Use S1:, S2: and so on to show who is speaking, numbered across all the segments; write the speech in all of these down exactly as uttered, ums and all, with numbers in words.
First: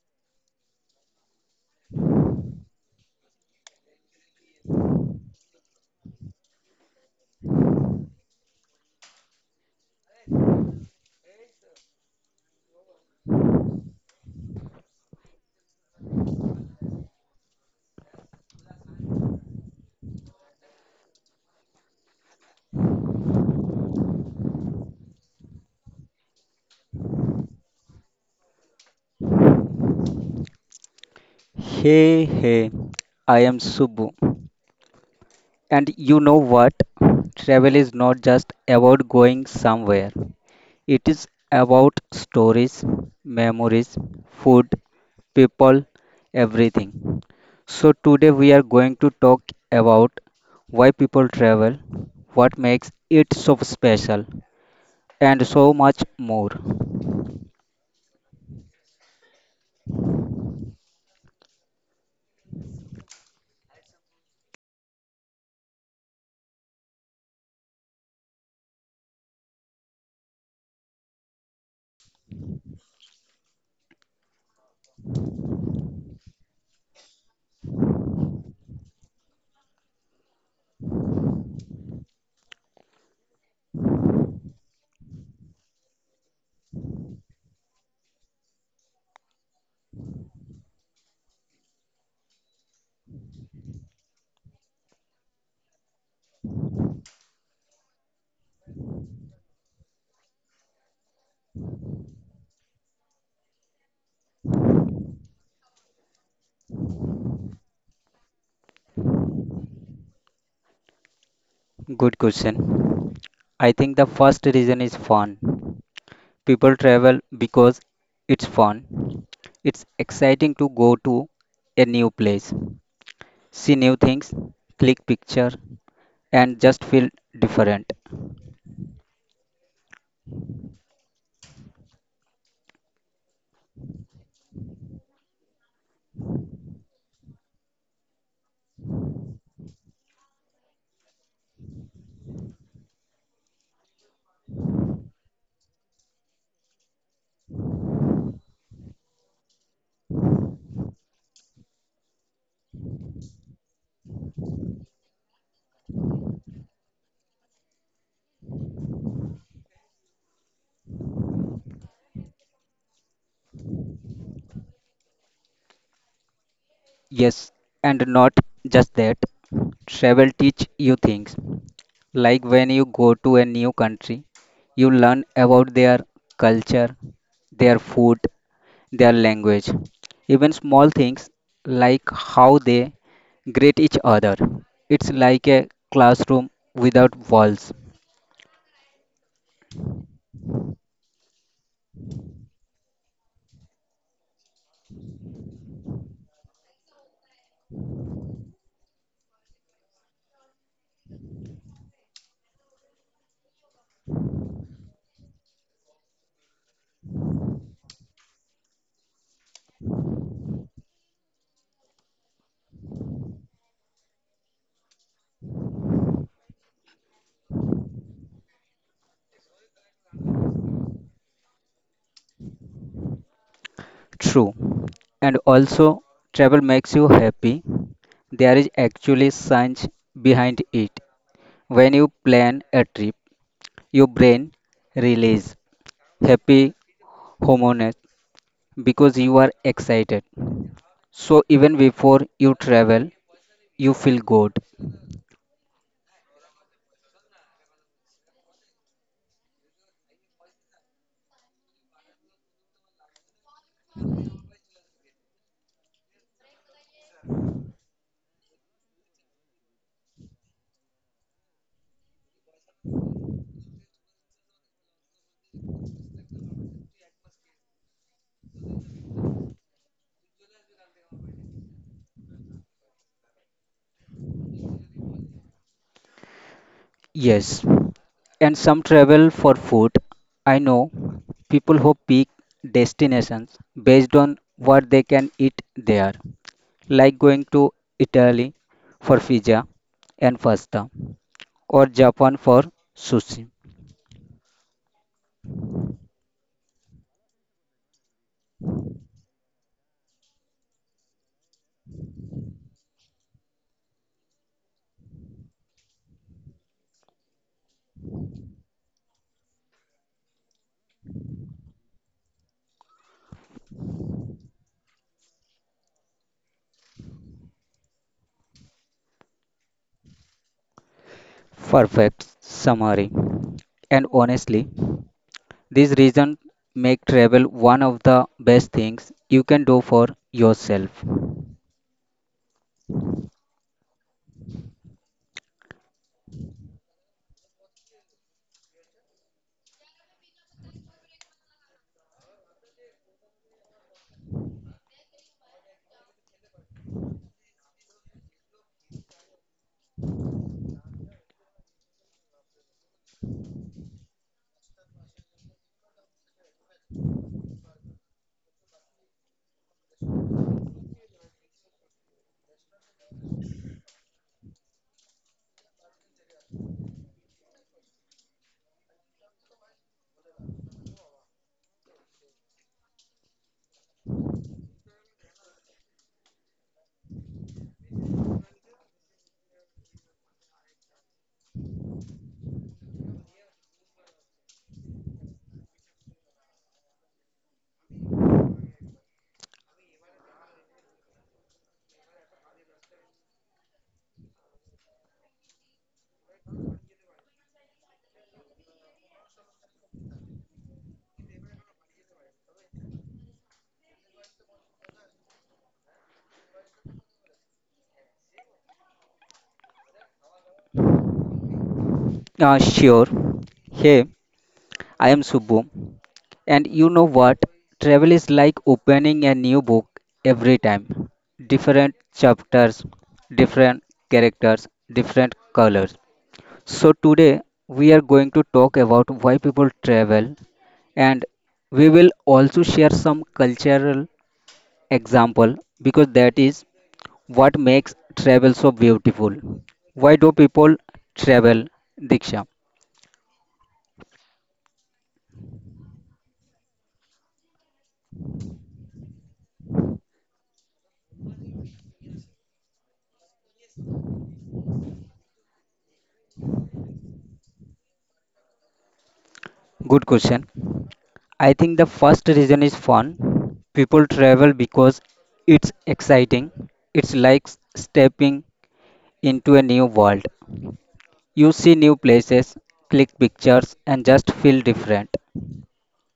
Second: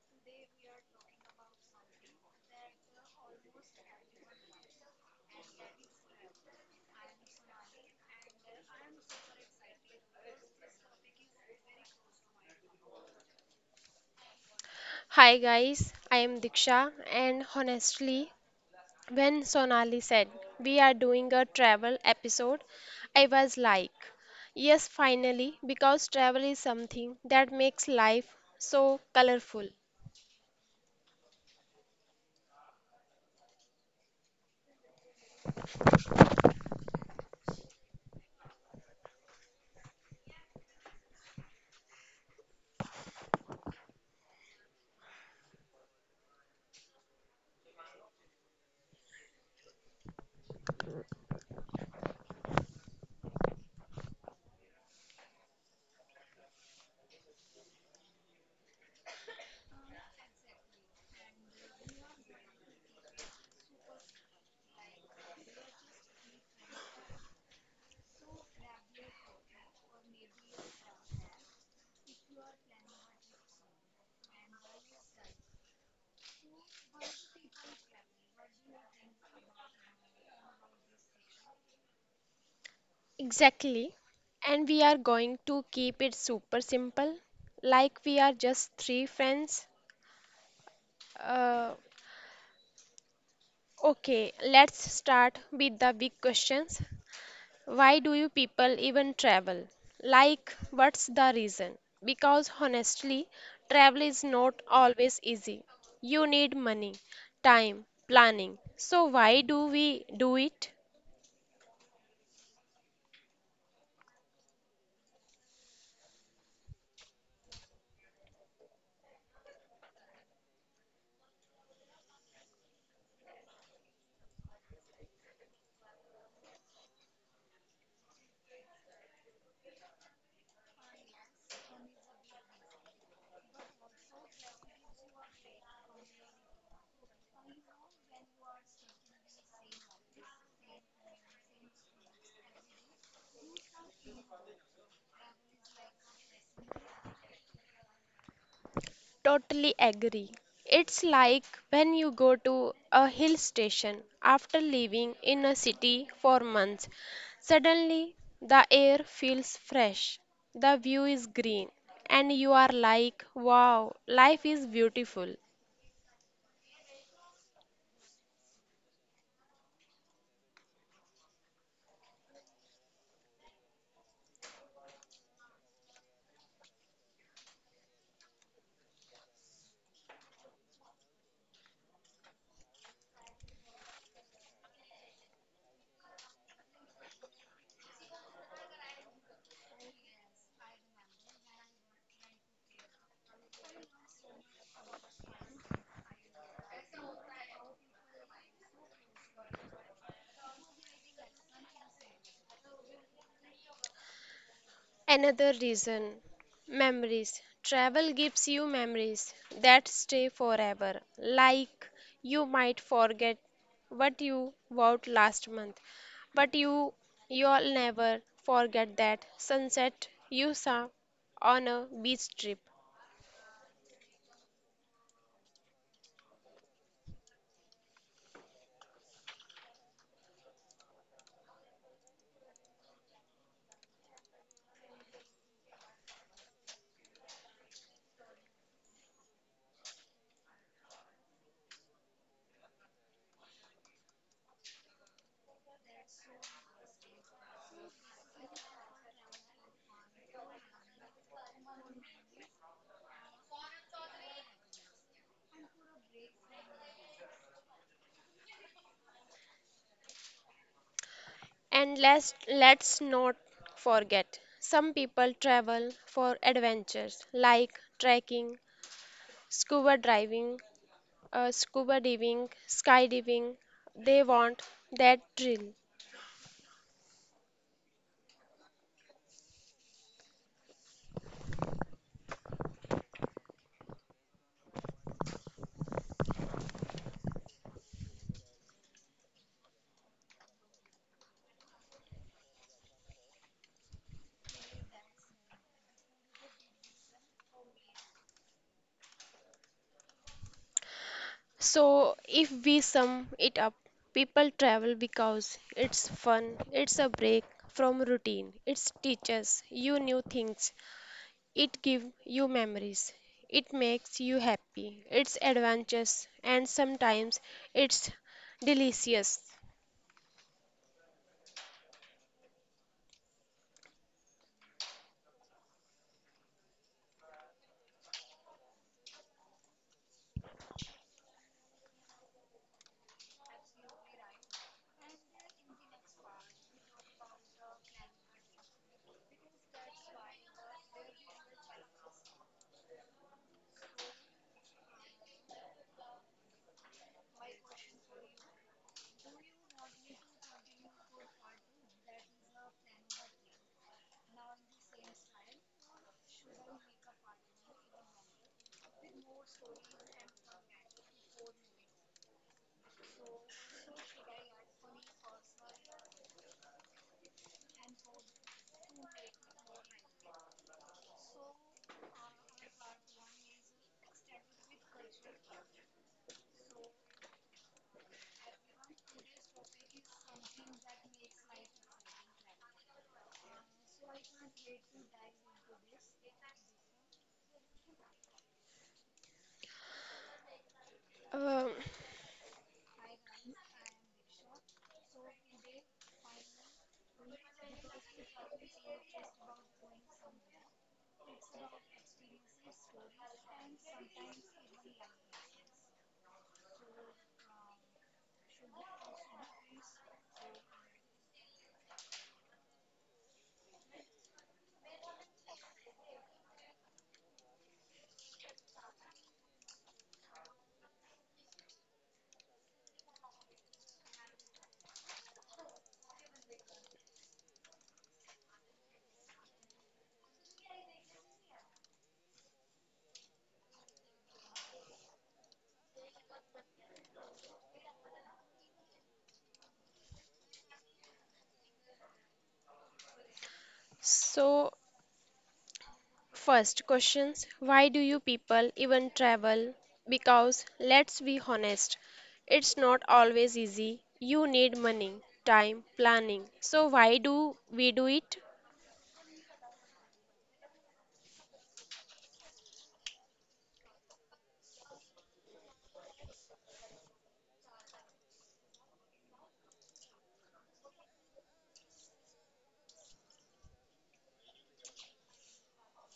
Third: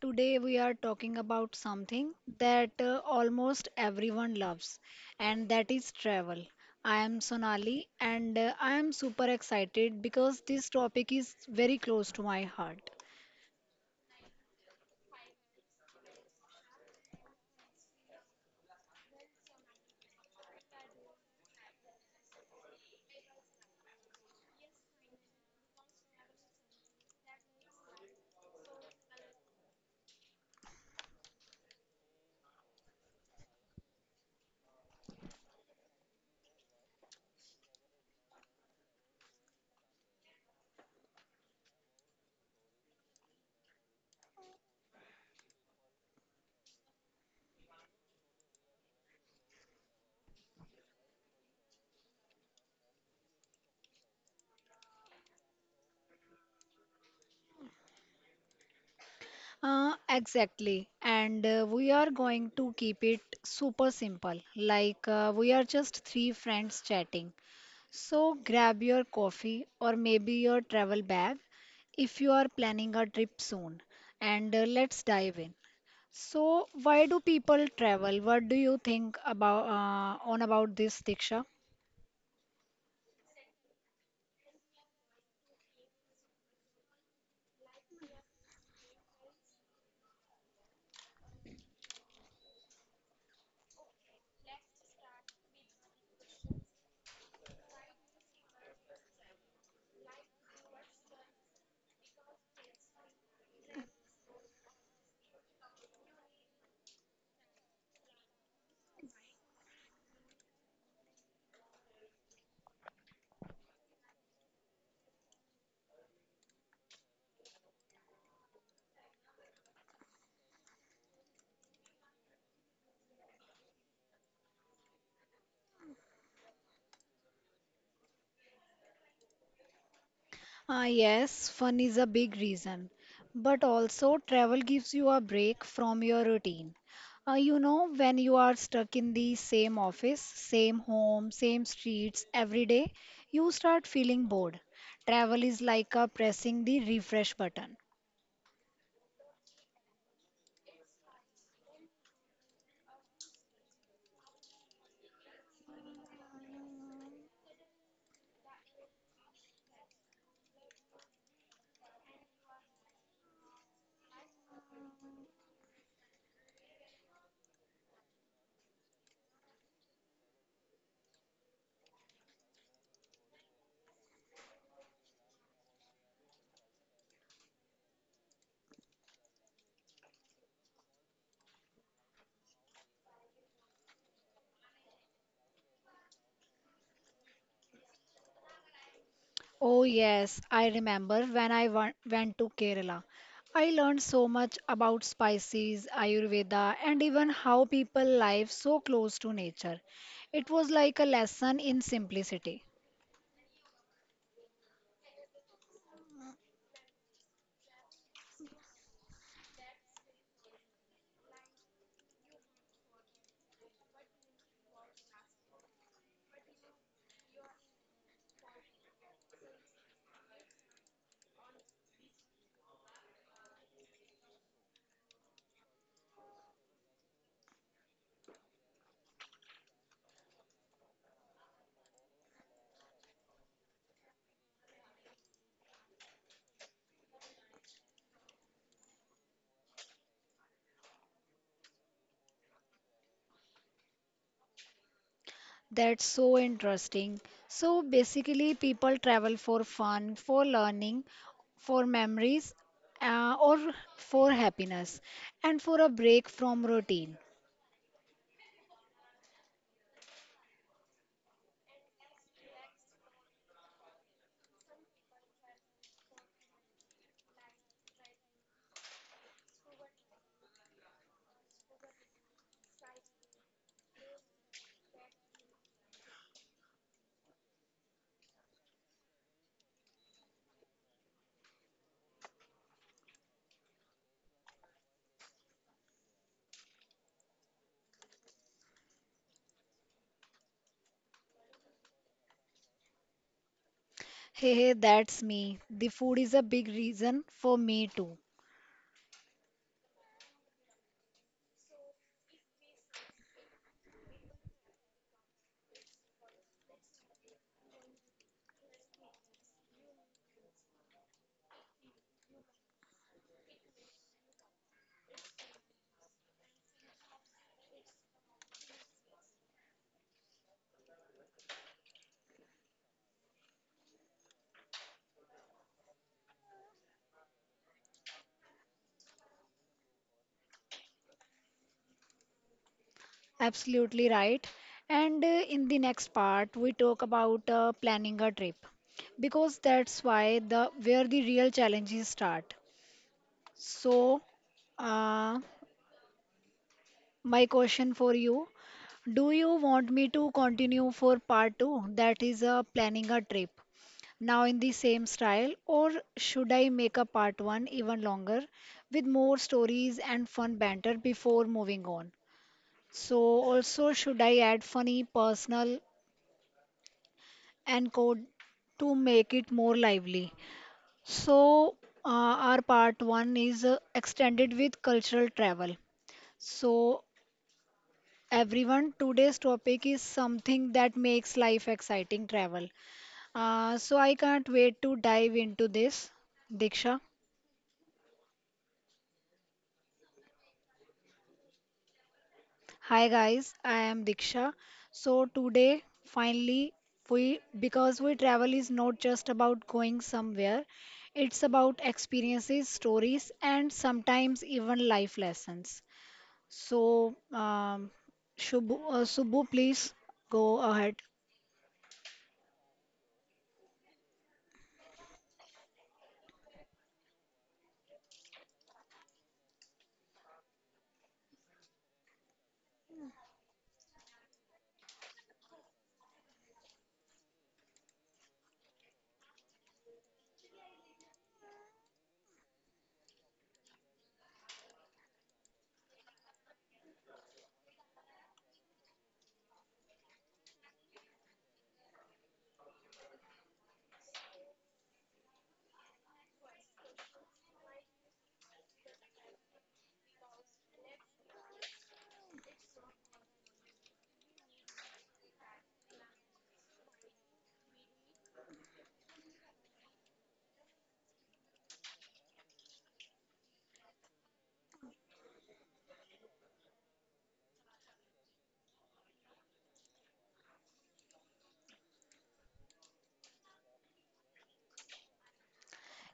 S1: Today we are talking about something that uh, almost everyone loves, and that is travel. I am Sonali, and uh, I am super excited because this topic is very close to my heart.
S2: Hi guys, I am Diksha, and honestly, when Sonali said we are doing a travel episode, I was like, yes, finally, because travel is something that makes life so colorful.
S3: Hey, hey, I am Subbu. And you know what? Travel is not just about going somewhere, it is about stories, memories, food, people, everything. So, today we are going to talk about why people travel, what makes it so special, and so much more.
S1: Uh, exactly, and uh, we are going to keep it super simple, like uh, we are just three friends chatting. So grab your coffee or maybe your travel bag if you are planning a trip soon. And uh, let's dive in. So why do people travel? What do you think about uh, on about this, Diksha?
S2: Exactly, and we are going to keep it super simple, like we are just three friends. Uh, okay, let's start with the big questions. Why do you people even travel? Like, what's the reason? Because honestly, travel is not always easy. You need money, time, planning. So, why do we do it?
S3: Good question. I think the first reason is fun. People travel because it's fun. It's exciting to go to a new place, see new things, click picture, and just feel different.
S1: Ah, yes, fun is a big reason, but also travel gives you a break from your routine. Uh, you know, when you are stuck in the same office, same home, same streets every day, you start feeling bored. Travel is like a pressing the refresh button.
S2: Totally agree. It's like when you go to a hill station after living in a city for months. Suddenly, the air feels fresh, the view is green, and you are like, wow, life is beautiful.
S3: Yes, and not just that. Travel teach you things. Like when you go to a new country, you learn about their culture, their food, their language, even small things like how they greet each other. It's like a classroom without walls.
S1: Oh, yes, I remember when I wa- went to Kerala. I learned so much about spices, Ayurveda, and even how people live so close to nature. It was like a lesson in simplicity.
S2: Another reason memories. Travel gives you memories that stay forever. Like you might forget what you bought last month, but you you'll never forget that sunset you saw on a beach trip.
S3: True. And also, travel makes you happy. There is actually science behind it. When you plan a trip, your brain releases happy hormones because you are excited. So even before you travel, you feel good.
S1: That's so interesting. So basically, people travel for fun, for learning, for memories, uh, or for happiness, and for a break from routine.
S2: And let's let's not forget some people travel for adventures like trekking, scuba diving, uh, scuba diving, skydiving, they want that thrill.
S3: Yes, and some travel for food. I know people who pick destinations based on what they can eat there, like going to Italy for pizza and pasta, or Japan for sushi.
S1: Hey, hey, that's me. The food is a big reason for me too.
S2: So if we sum it up, people travel because it's fun, it's a break from routine, it teaches you new things, it gives you memories, it makes you happy, it's adventurous and sometimes it's delicious.
S3: Perfect summary. And honestly, this reason make travel one of the best things you can do for yourself.
S1: Absolutely right. And uh, in the next part, we talk about uh, planning a trip because that's why the where the real challenges start. So, uh, my question for you, do you want me to continue for part two, that is uh, planning a trip, now in the same style, or should I make a part one even longer with more stories and fun banter before moving on? So, also, should I add funny personal and code to make it more lively. So, uh, our part one is uh, extended with cultural travel. So, everyone, today's topic is something that makes life exciting travel. Uh, so, I can't wait to dive into this, Diksha.
S2: Um
S1: Hi guys, I am Diksha. So today finally we because we travel is not just about going somewhere, it's about experiences, stories and sometimes even life lessons. So um, Shubhu, uh, Subbu please go ahead.
S3: Uh, sure. Hey, I am Subbu, and you know what? Travel is like opening a new book every time. Different chapters, different characters, different colors. So, today we are going to talk about why people travel, and we will also share some cultural example because that is what makes travel so beautiful. Why do people travel, Diksha?
S2: so first questions. Why do you people even travel? Because let's be honest, it's not always easy. You need money, time, planning. So, why do we do it?
S3: Good question. I think the first reason is fun. People travel because it's exciting. It's like s- stepping into a new world. You see new places, click pictures, and just feel different.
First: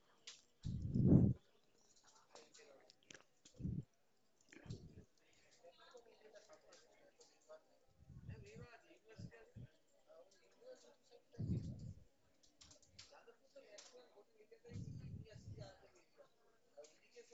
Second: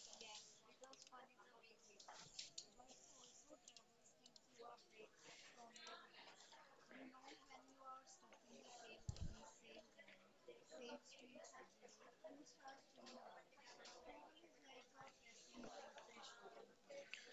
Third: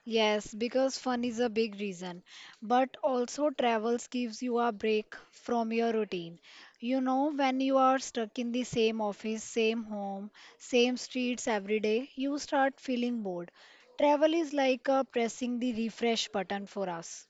S1: Yes, because fun is a big reason, but also travels gives you a break from your routine. You know, when you are stuck in the same office, same home, same streets every day, you start feeling bored. Travel is like uh, pressing the refresh button for us.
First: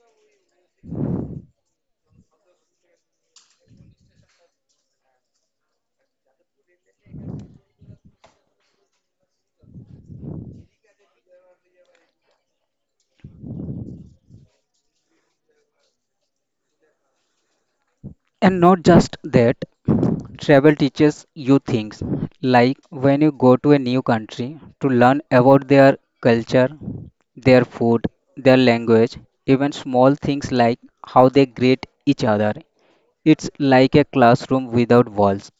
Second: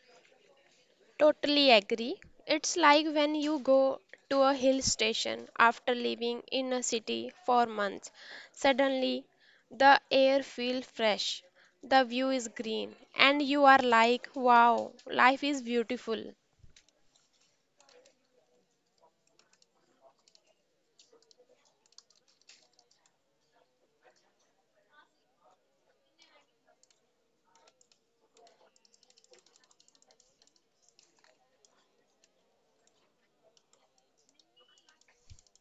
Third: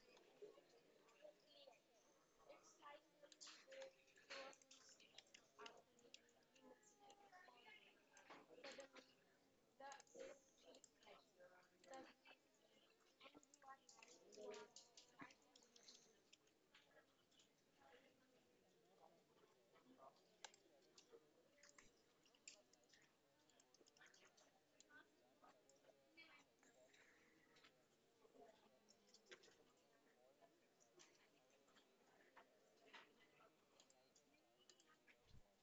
S2: Totally agree. It's like when you go to a hill station after living in a city for months. Suddenly, the air feels fresh, the view is green, and you are like, wow, life is beautiful.
S3: And not just that, travel teaches you things like when you go to a new country to learn about their culture, their food, their language, even small things like how they greet each other. It's like a classroom without walls.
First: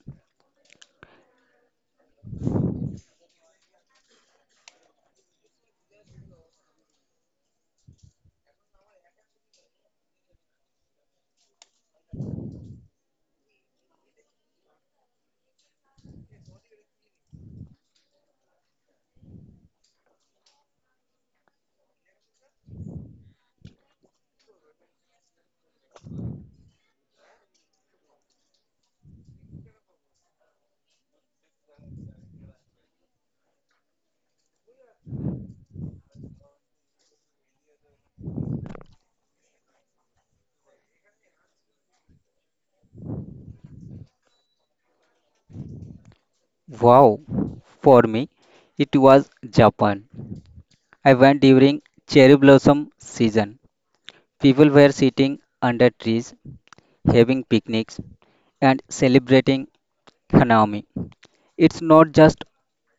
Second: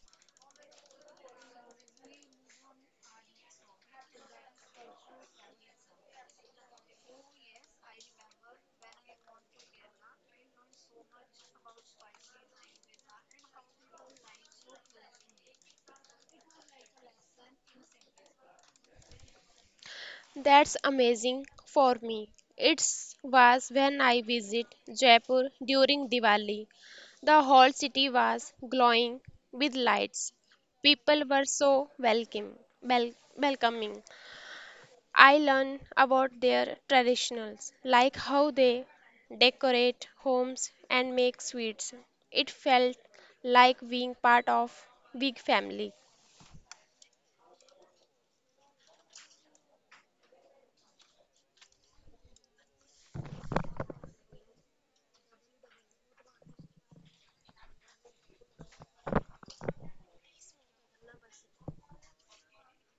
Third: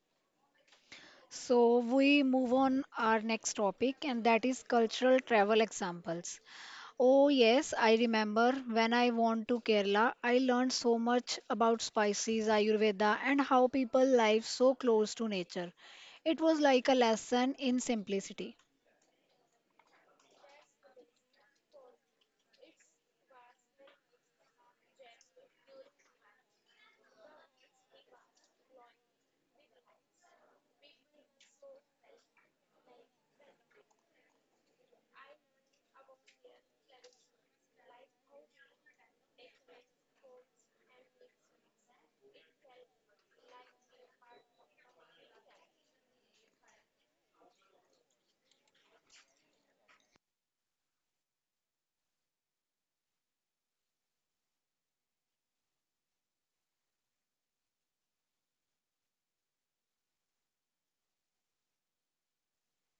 S1: So we move on our next topic, and that is cultural travel examples. Oh, yes, I remember when I went to Kerala, I learned so much about spices, Ayurveda, and how people live so close to nature. It was like a lesson in simplicity.
S2: That's amazing for me. It was when I visit Jaipur during Diwali. The whole city was glowing with lights. People were so welcome, wel- welcoming. I learned about their traditionals, like how they decorate homes and make sweets. It felt like being part of big family.
S3: Wow! For me, it was Japan. I went during cherry blossom season. People were sitting under trees, having picnics, and celebrating Hanami. It's not just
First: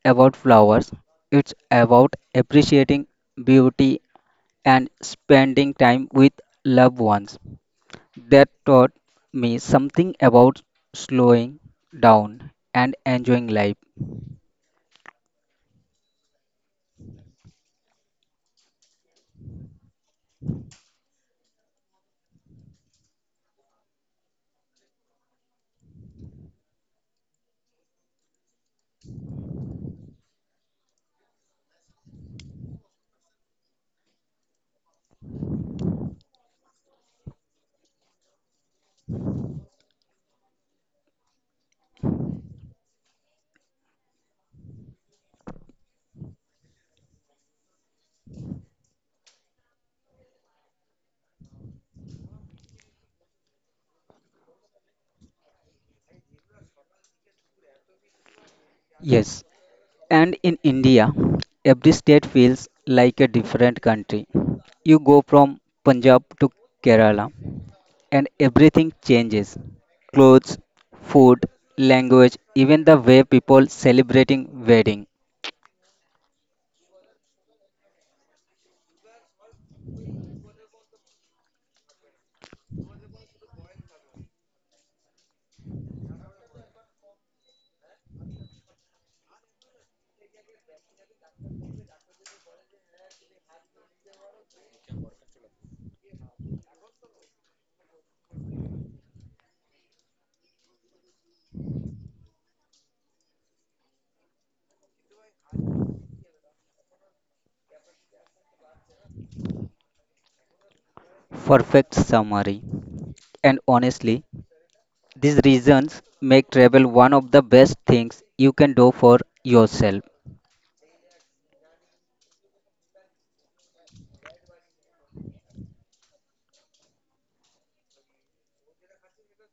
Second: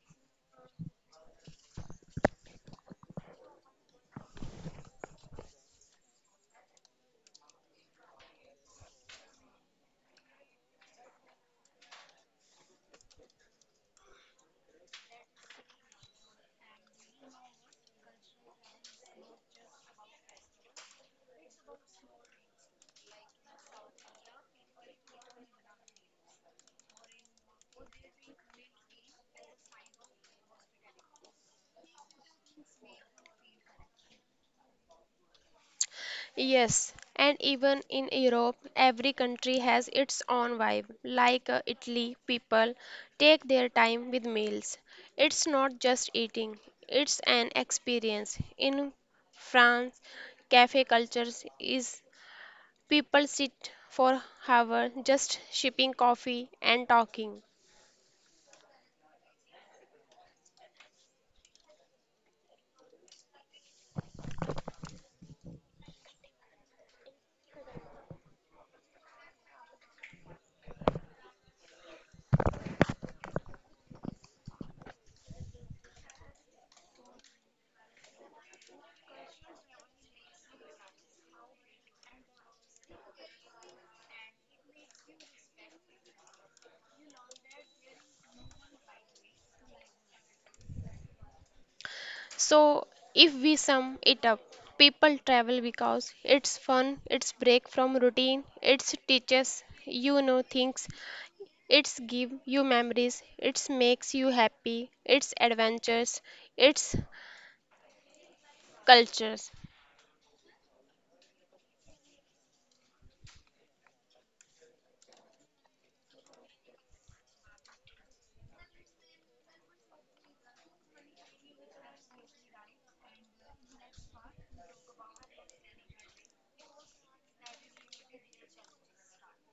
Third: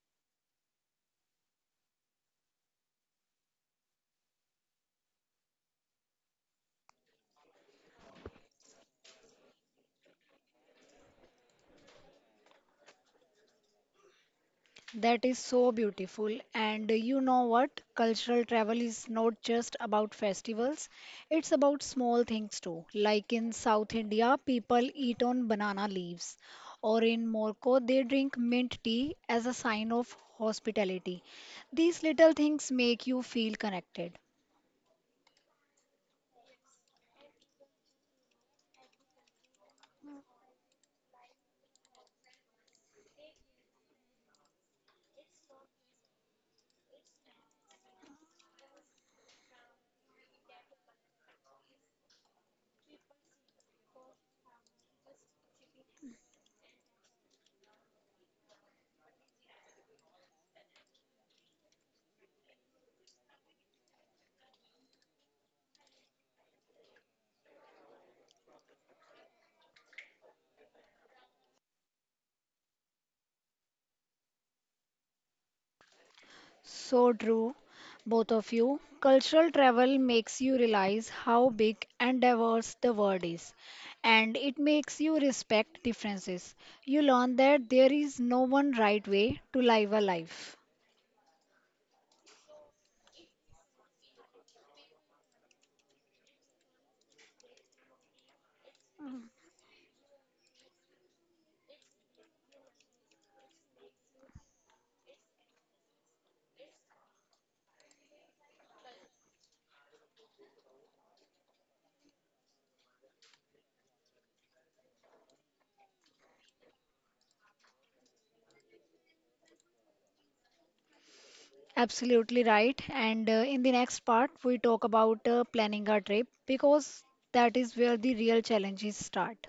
S3: about flowers, it's about appreciating beauty and spending time with loved ones. That taught me something about slowing down and enjoying life.
S1: That is so beautiful. And you know what? Cultural travel is not just about festivals, it's about small things too. Like in South India, people eat on banana leaves, or in Morocco, they drink mint tea as a sign of hospitality. These little things make you feel connected.
S2: Yes, and even in Europe, every country has its own vibe. Like uh, Italy, people take their time with meals. It's not just eating, it's an experience. In France, cafe cultures is people sit for hours just sipping coffee and talking.
S3: Yes, and in India, every state feels like a different country. You go from Punjab to Kerala, and everything changes clothes, food, language, even the way people celebrating wedding.
S1: So true, both of you. Cultural travel makes you realize how big and diverse the world is, and it makes you respect differences. You learn that there is no one right way to live a life.
S2: So, if we sum it up, people travel because it's fun, it's break from routine, it teaches you know things. It's give you memories, it's makes you happy, it's adventures, it's cultures.
S3: Perfect summary. And honestly, these reasons make travel one of the best things you can do for yourself.
S1: Absolutely right. And uh, in the next part, we talk about uh, planning a trip because that is where the real challenges start.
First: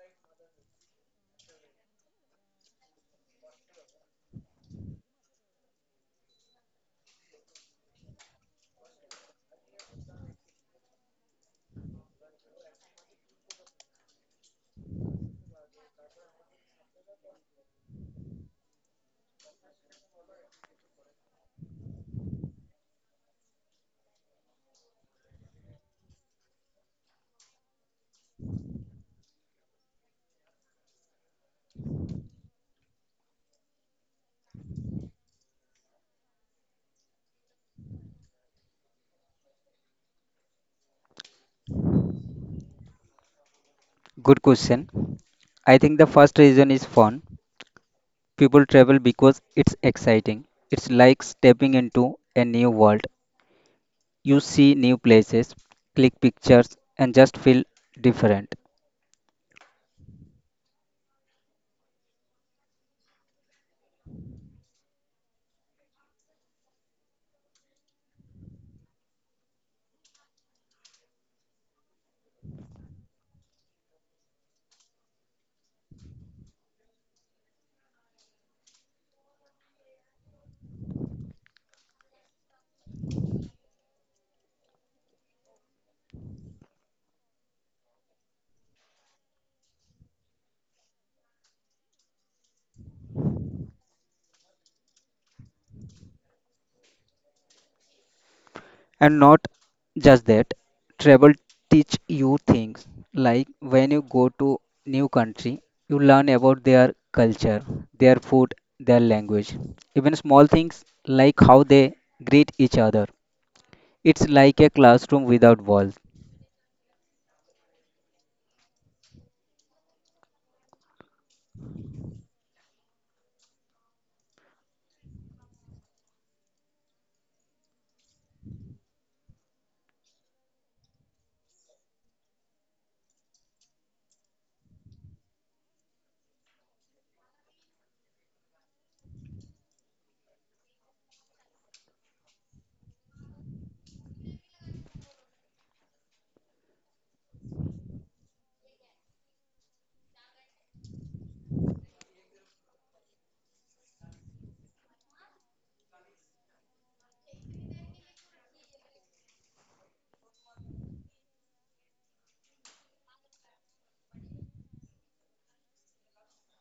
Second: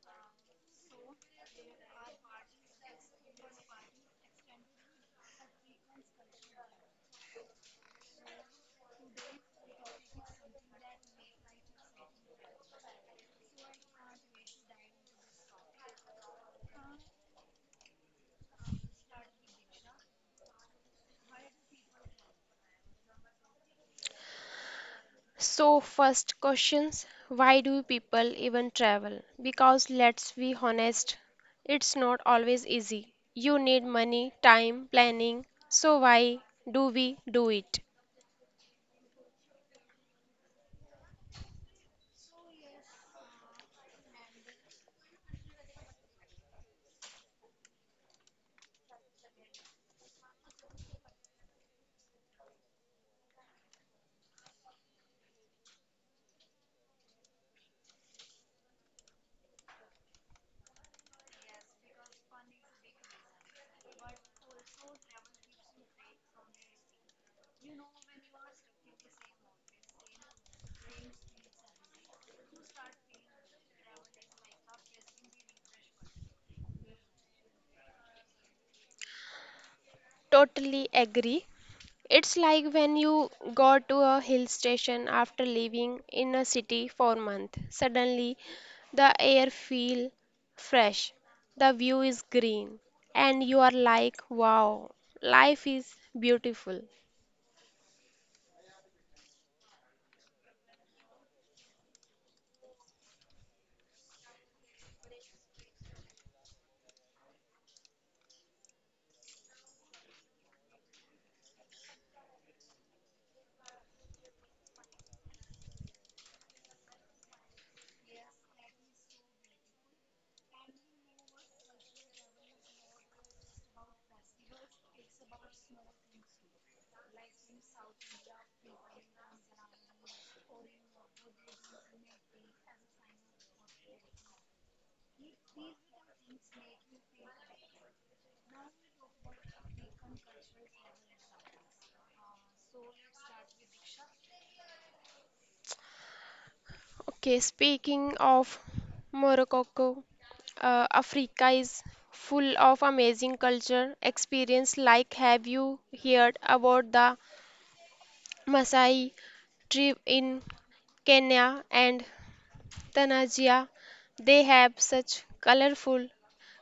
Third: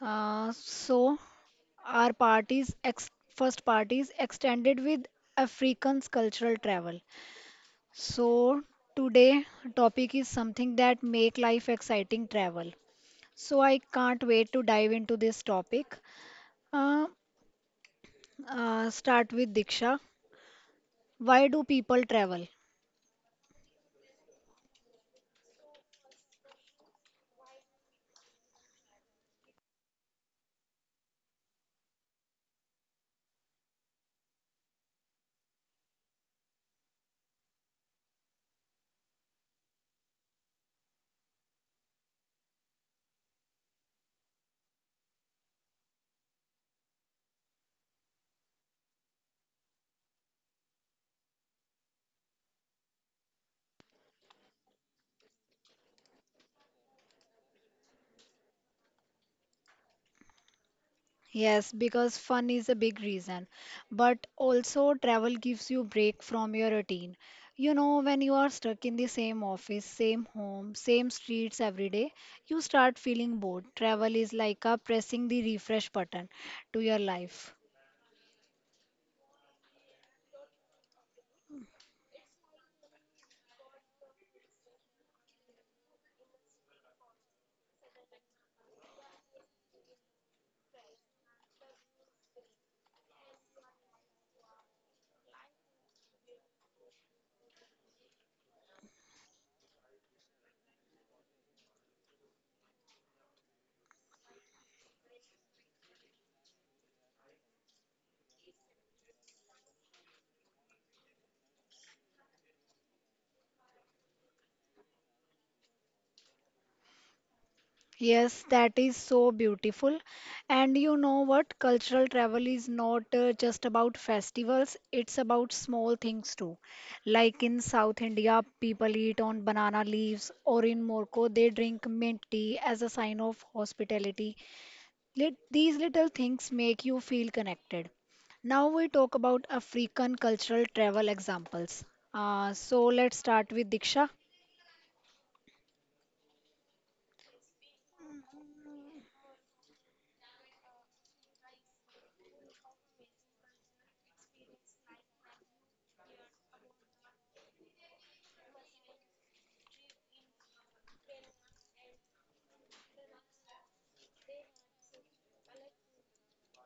S1: Uh, so, our part is ex- first part is extended with Africans' cultural travel. So today topic is something that make life exciting travel. So I can't wait to dive into this topic. Uh, uh, start with Diksha. Why do people travel?
S2: So first questions, why do people even travel? Because let's be honest, it's not always easy. You need money, time, planning. So why do we do it?
S3: Good question. I think the first reason is fun. People travel because it's exciting. It's like stepping into a new world. You see new places, click pictures, and just feel different.
S1: Yes, because fun is a big reason, but also travel gives you break from your routine. You know, when you are stuck in the same office, same home, same streets every day, you start feeling bored. Travel is like a pressing the refresh button to your life.
S2: Totally agree. It's like when you go to a hill station after living in a city for months. Suddenly, the air feels fresh, the view is green, and you are like, wow, life is beautiful.
S3: And not just that, travel teach you things like when you go to new country, you learn about their culture, their food, their language, even small things like how they greet each other. It's like a classroom without walls.
S1: Yes, that is so beautiful. And you know what? Cultural travel is not uh, just about festivals, it's about small things too. Like in South India, people eat on banana leaves, or in Morocco, they drink mint tea as a sign of hospitality. Lit- These little things make you feel connected. Now we talk about African cultural travel examples. Uh, so, let's start with Diksha.
S2: Okay, speaking of Morocco, uh, Africa is full of amazing culture experience. Like, have you heard about the Maasai tribe in Kenya and Tanajia. They have such colorful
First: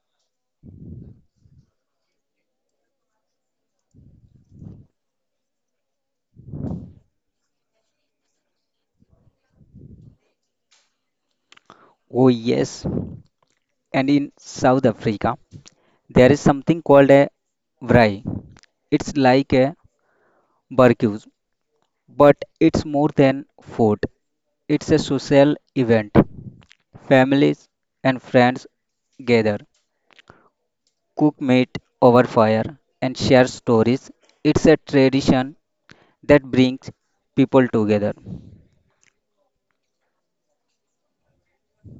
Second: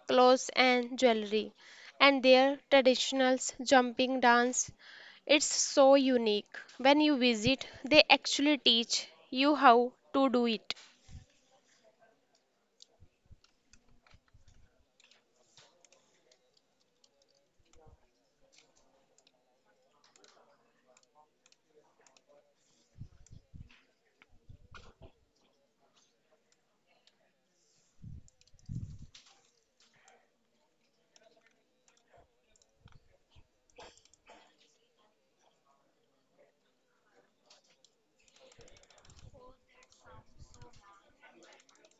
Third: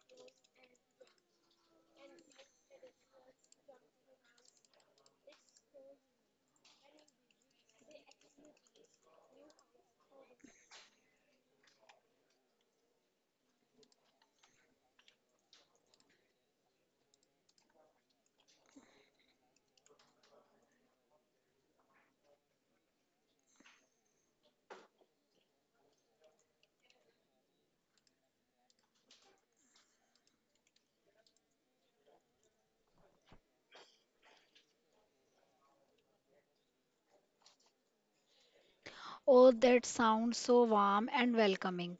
S2: clothes and jewelry, and their traditional jumping dance. It's so unique. When you visit, they actually teach you how to do it.
S3: Oh yes. And in South Africa, there is something called a braai. It's like a barbecue, but it's more than food. It's a social event. Families and friends gather, cook meat over fire, and share stories. It's a tradition that brings people together.
S1: Oh, that sounds so warm and welcoming.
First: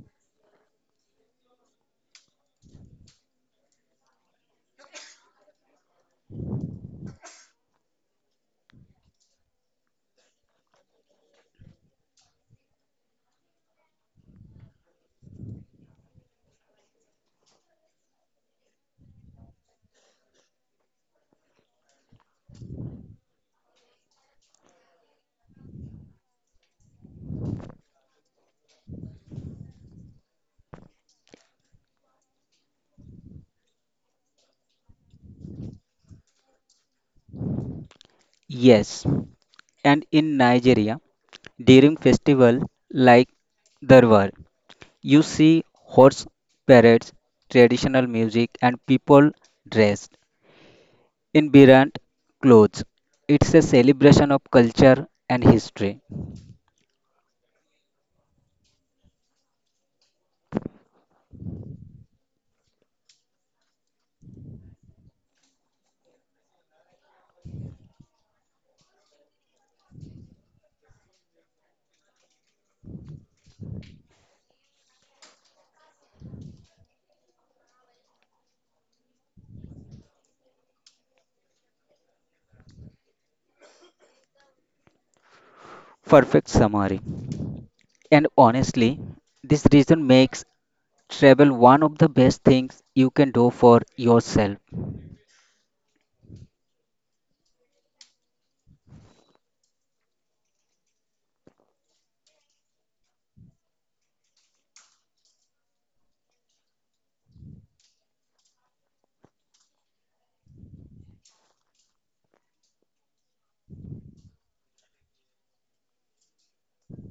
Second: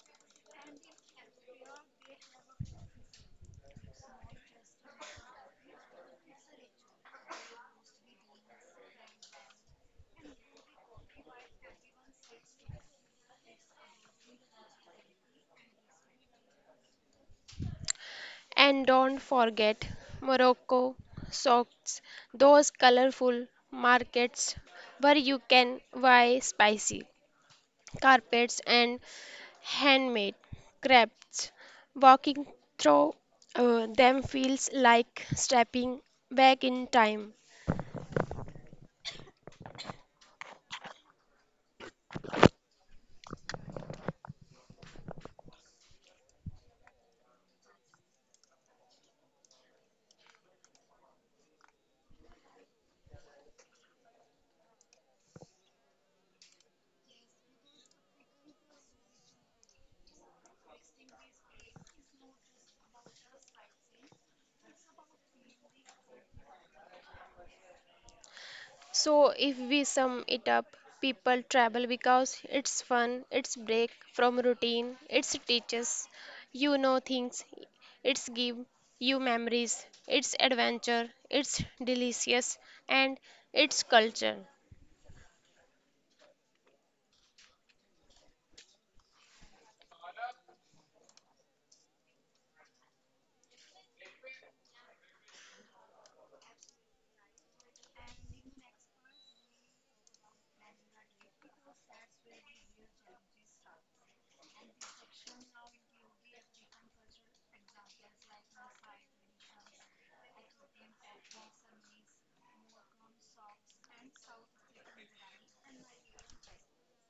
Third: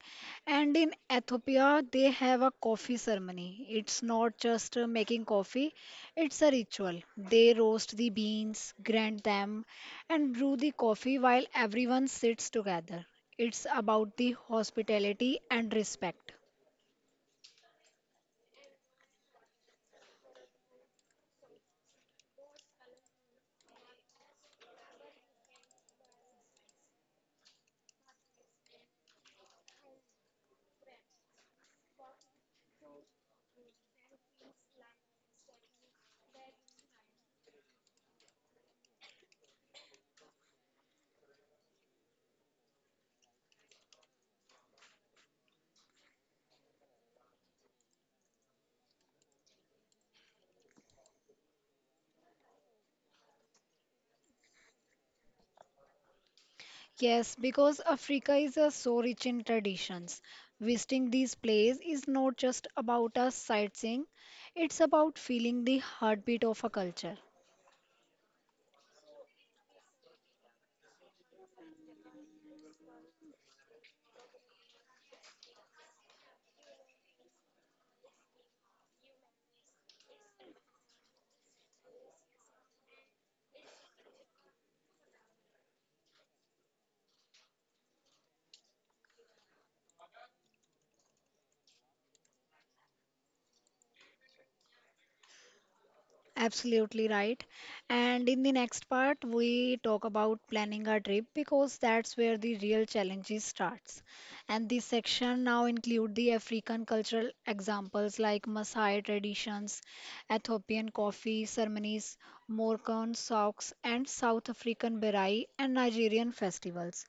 S1: And in Ethiopia, they have a coffee ceremony. It's not just uh, making coffee, it's a ritual. They roast the beans, grind them, and brew the coffee while everyone sits together. It's about the hospitality and respect.
S2: And don't forget Morocco socks, those colorful markets where you can buy spicy carpets and handmade crafts. Walking through uh, them feels like stepping back in time.
S3: Yes, and in Nigeria, during festival like Darbar, you see horse parades, traditional music, and people dress in Birant clothes, it's a celebration of culture and history.
S1: Yes, because Africa is uh, so rich in traditions. Visiting these places is not just about us sightseeing, it's about feeling the heartbeat of a culture.
S2: So, if we sum it up, people travel because it's fun, it's break from routine, it's teaches you know things, it's give you memories, it's adventure, it's delicious, and it's culture.
S3: Perfect summary. And honestly, this reason makes travel one of the best things you can do for yourself.
S1: Absolutely right. And in the next part, we talk about planning our trip because that's where the real challenges starts. And this section now include the African cultural examples like Maasai traditions, Ethiopian coffee ceremonies, Moroccan socks, and South African berai and Nigerian festivals.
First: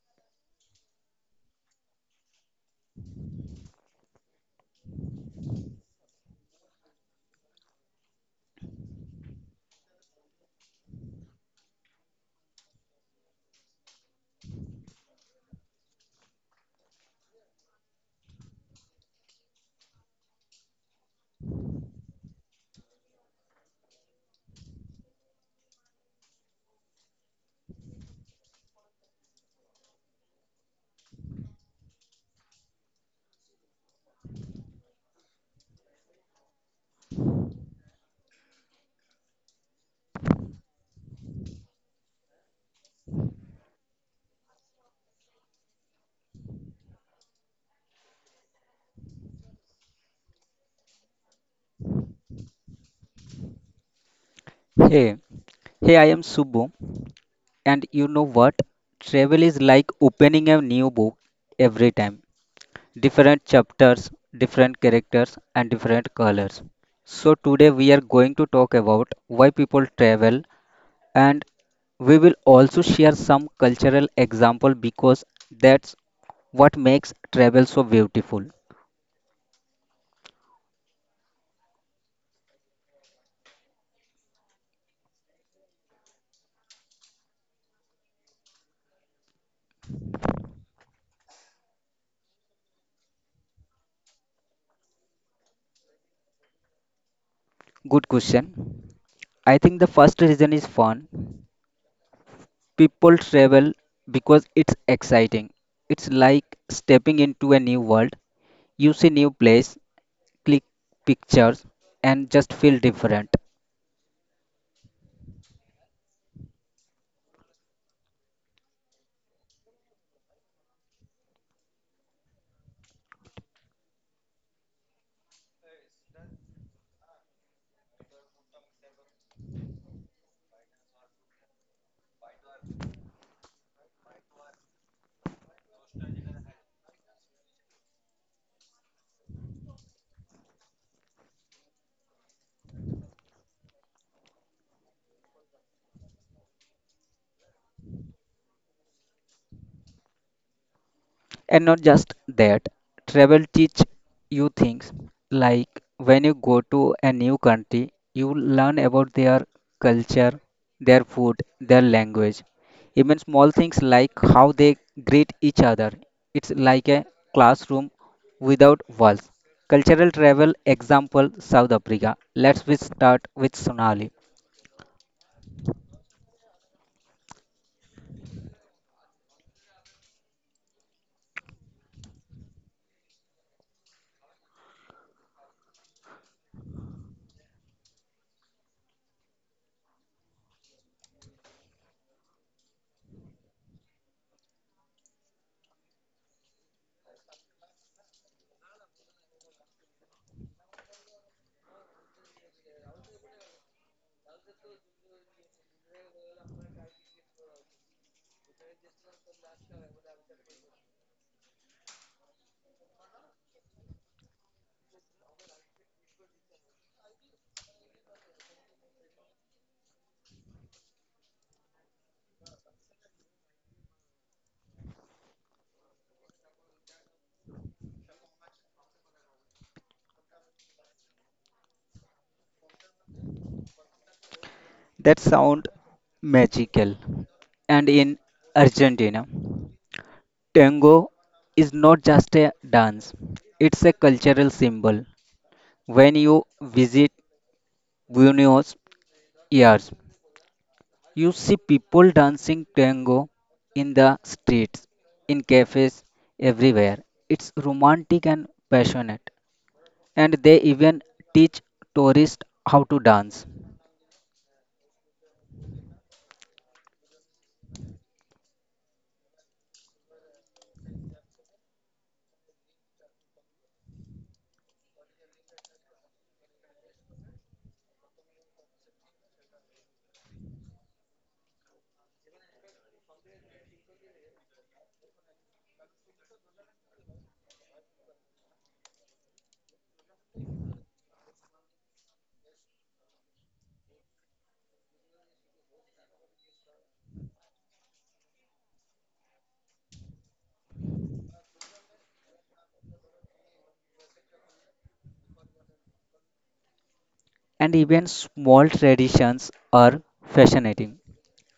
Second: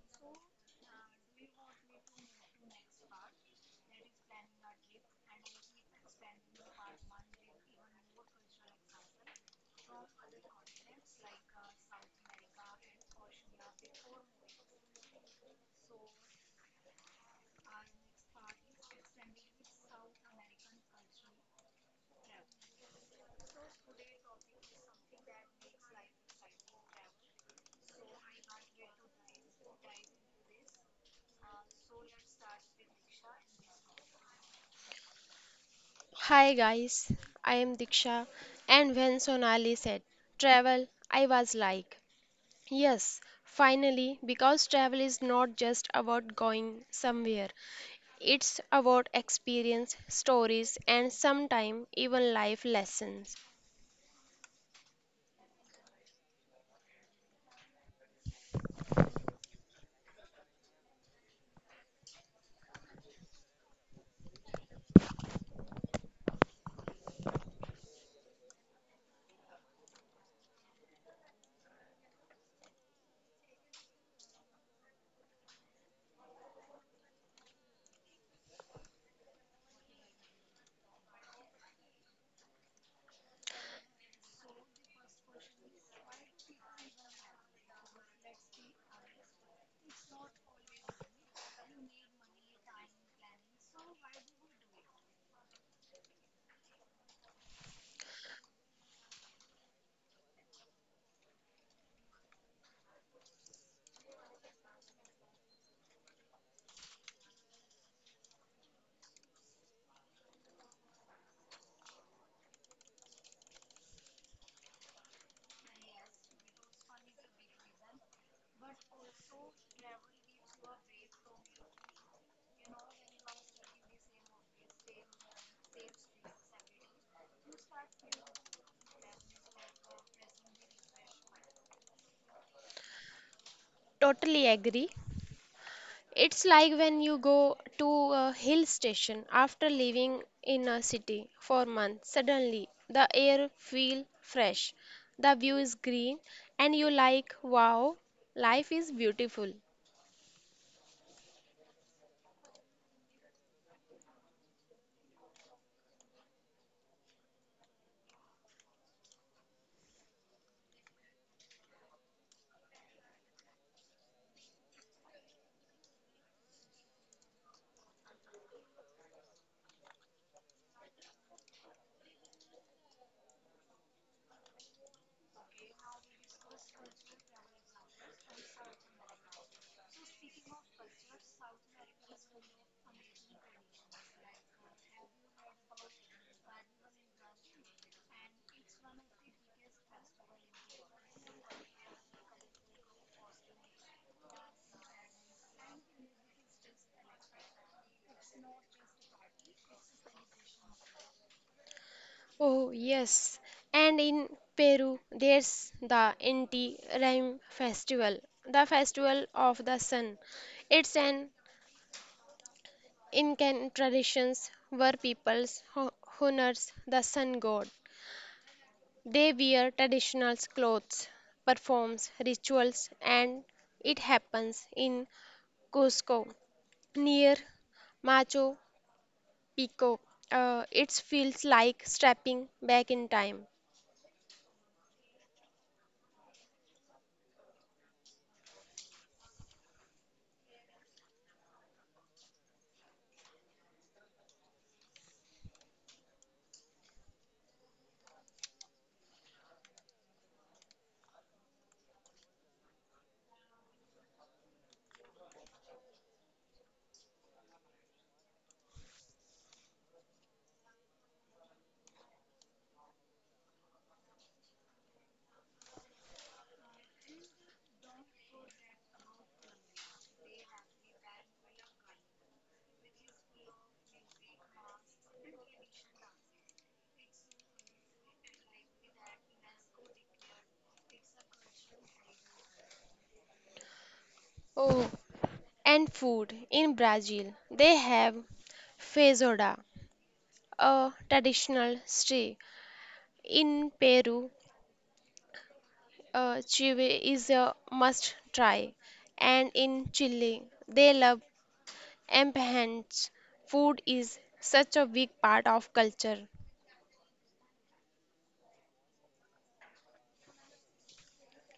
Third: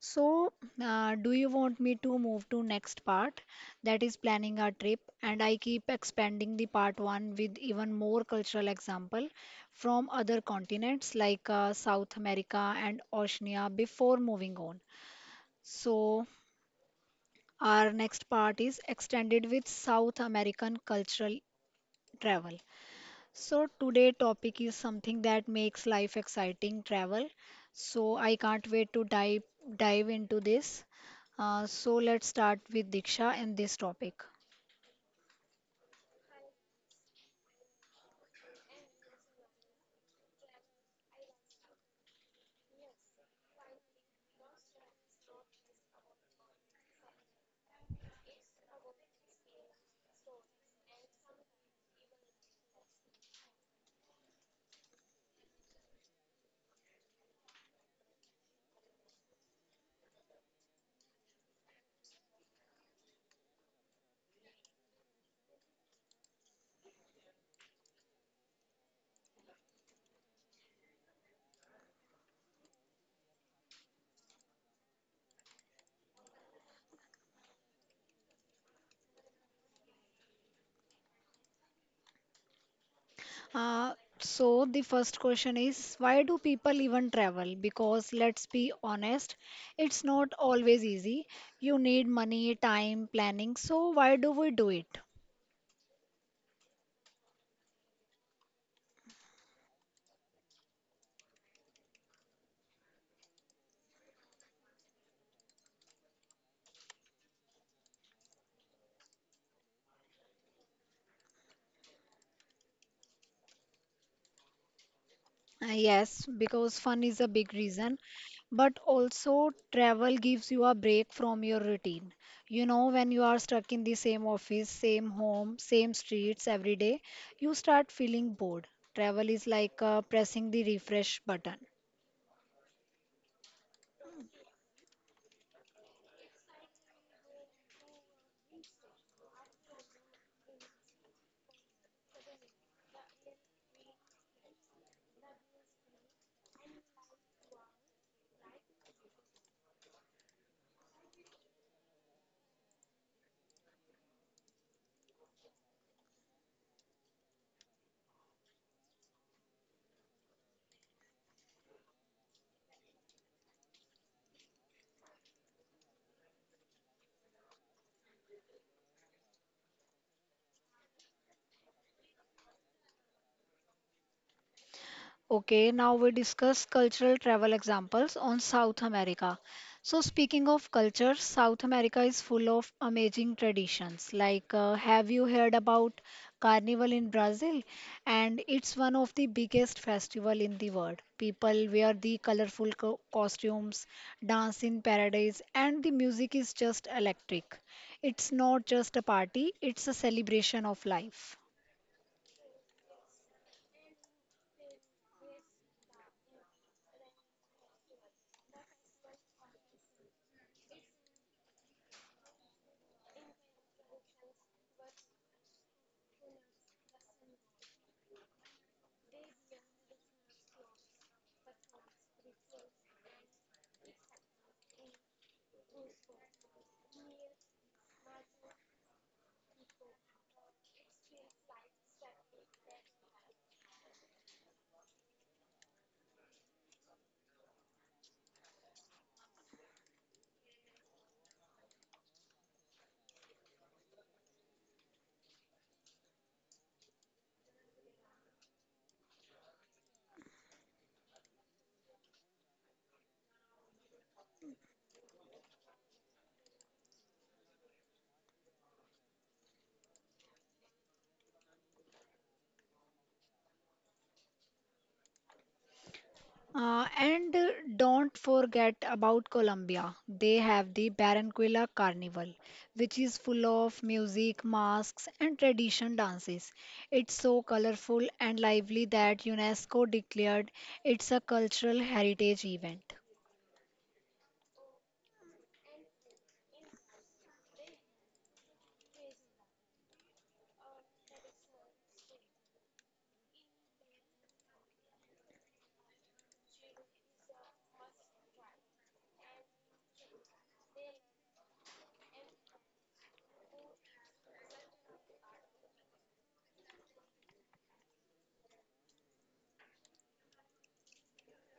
S1: So, uh, do you want me to move to next part that is planning a trip and I keep expanding the part one with even more cultural example from other continents like uh, South America and Oceania before moving on. So, our next part is extended with South American cultural travel. So today topic is something that makes life exciting, travel. So I can't wait to dive dive into this. Uh, so, let's start with Diksha and this topic.
S2: Hi guys, I am Diksha, and when Sonali said travel, I was like, yes, finally, because travel is not just about going somewhere, it's about experience, stories, and sometimes even life lessons.
S3: Hey, hey, I am Subbu, and you know what? Travel is like opening a new book every time. Different chapters, different characters, and different colors. So, today we are going to talk about why people travel and we will also share some cultural example because that's what makes travel so beautiful.
S1: Uh, so the first question is why do people even travel? Because let's be honest, it's not always easy. You need money, time, planning. So why do we do it?
S3: Good question. I think the first reason is fun. People travel because it's exciting. It's like stepping into a new world. You see new place, click pictures and just feel different.
S1: Uh, Yes, because fun is a big reason, but also travel gives you a break from your routine. You know, when you are stuck in the same office, same home, same streets every day, you start feeling bored. Travel is like uh, pressing the refresh button.
S2: Totally agree. It's like when you go to a hill station after living in a city for months, suddenly the air feels fresh, the view is green, and you like, wow, life is beautiful.
S3: And not just that, travel teach you things like when you go to a new country, you learn about their culture, their food, their language, even small things like how they greet each other. It's like a classroom without walls. Cultural travel example South Africa. Let's we start with Sonali.
S1: Okay, now we discuss cultural travel examples on South America. So, speaking of culture, South America is full of amazing traditions. Like, uh, have you heard about Carnival in Brazil? And it's one of the biggest festival in the world. People wear the colorful co- costumes, dance in paradise, and the music is just electric. It's not just a party; it's a celebration of life.
S2: Oh, yes. And in Peru, there's the Inti Raymi festival, the festival of the sun. It's an Incan traditions where peoples ho- honors the sun god. They wear traditional clothes, performs rituals, and it happens in Cusco near Machu Picchu. Uh, it feels like stepping back in time.
S3: That sound magical. And in Argentina. Tango is not just a dance, it's a cultural symbol. When you visit Buenos Aires, you see people dancing tango in the streets, in cafes, everywhere. It's romantic and passionate, and they even teach tourists how to dance.
S1: Uh, and uh, don't forget about Colombia. They have the Barranquilla Carnival, which is full of music, masks, and tradition dances. It's so colorful and lively that UNESCO declared it's a cultural heritage event.
S2: Oh, and food. In Brazil, they have feijoada, a traditional stew. In Peru, uh, chile is a must try, and in Chile, they love empanadas. Food is such a big part of culture.
S3: And even small traditions are fascinating,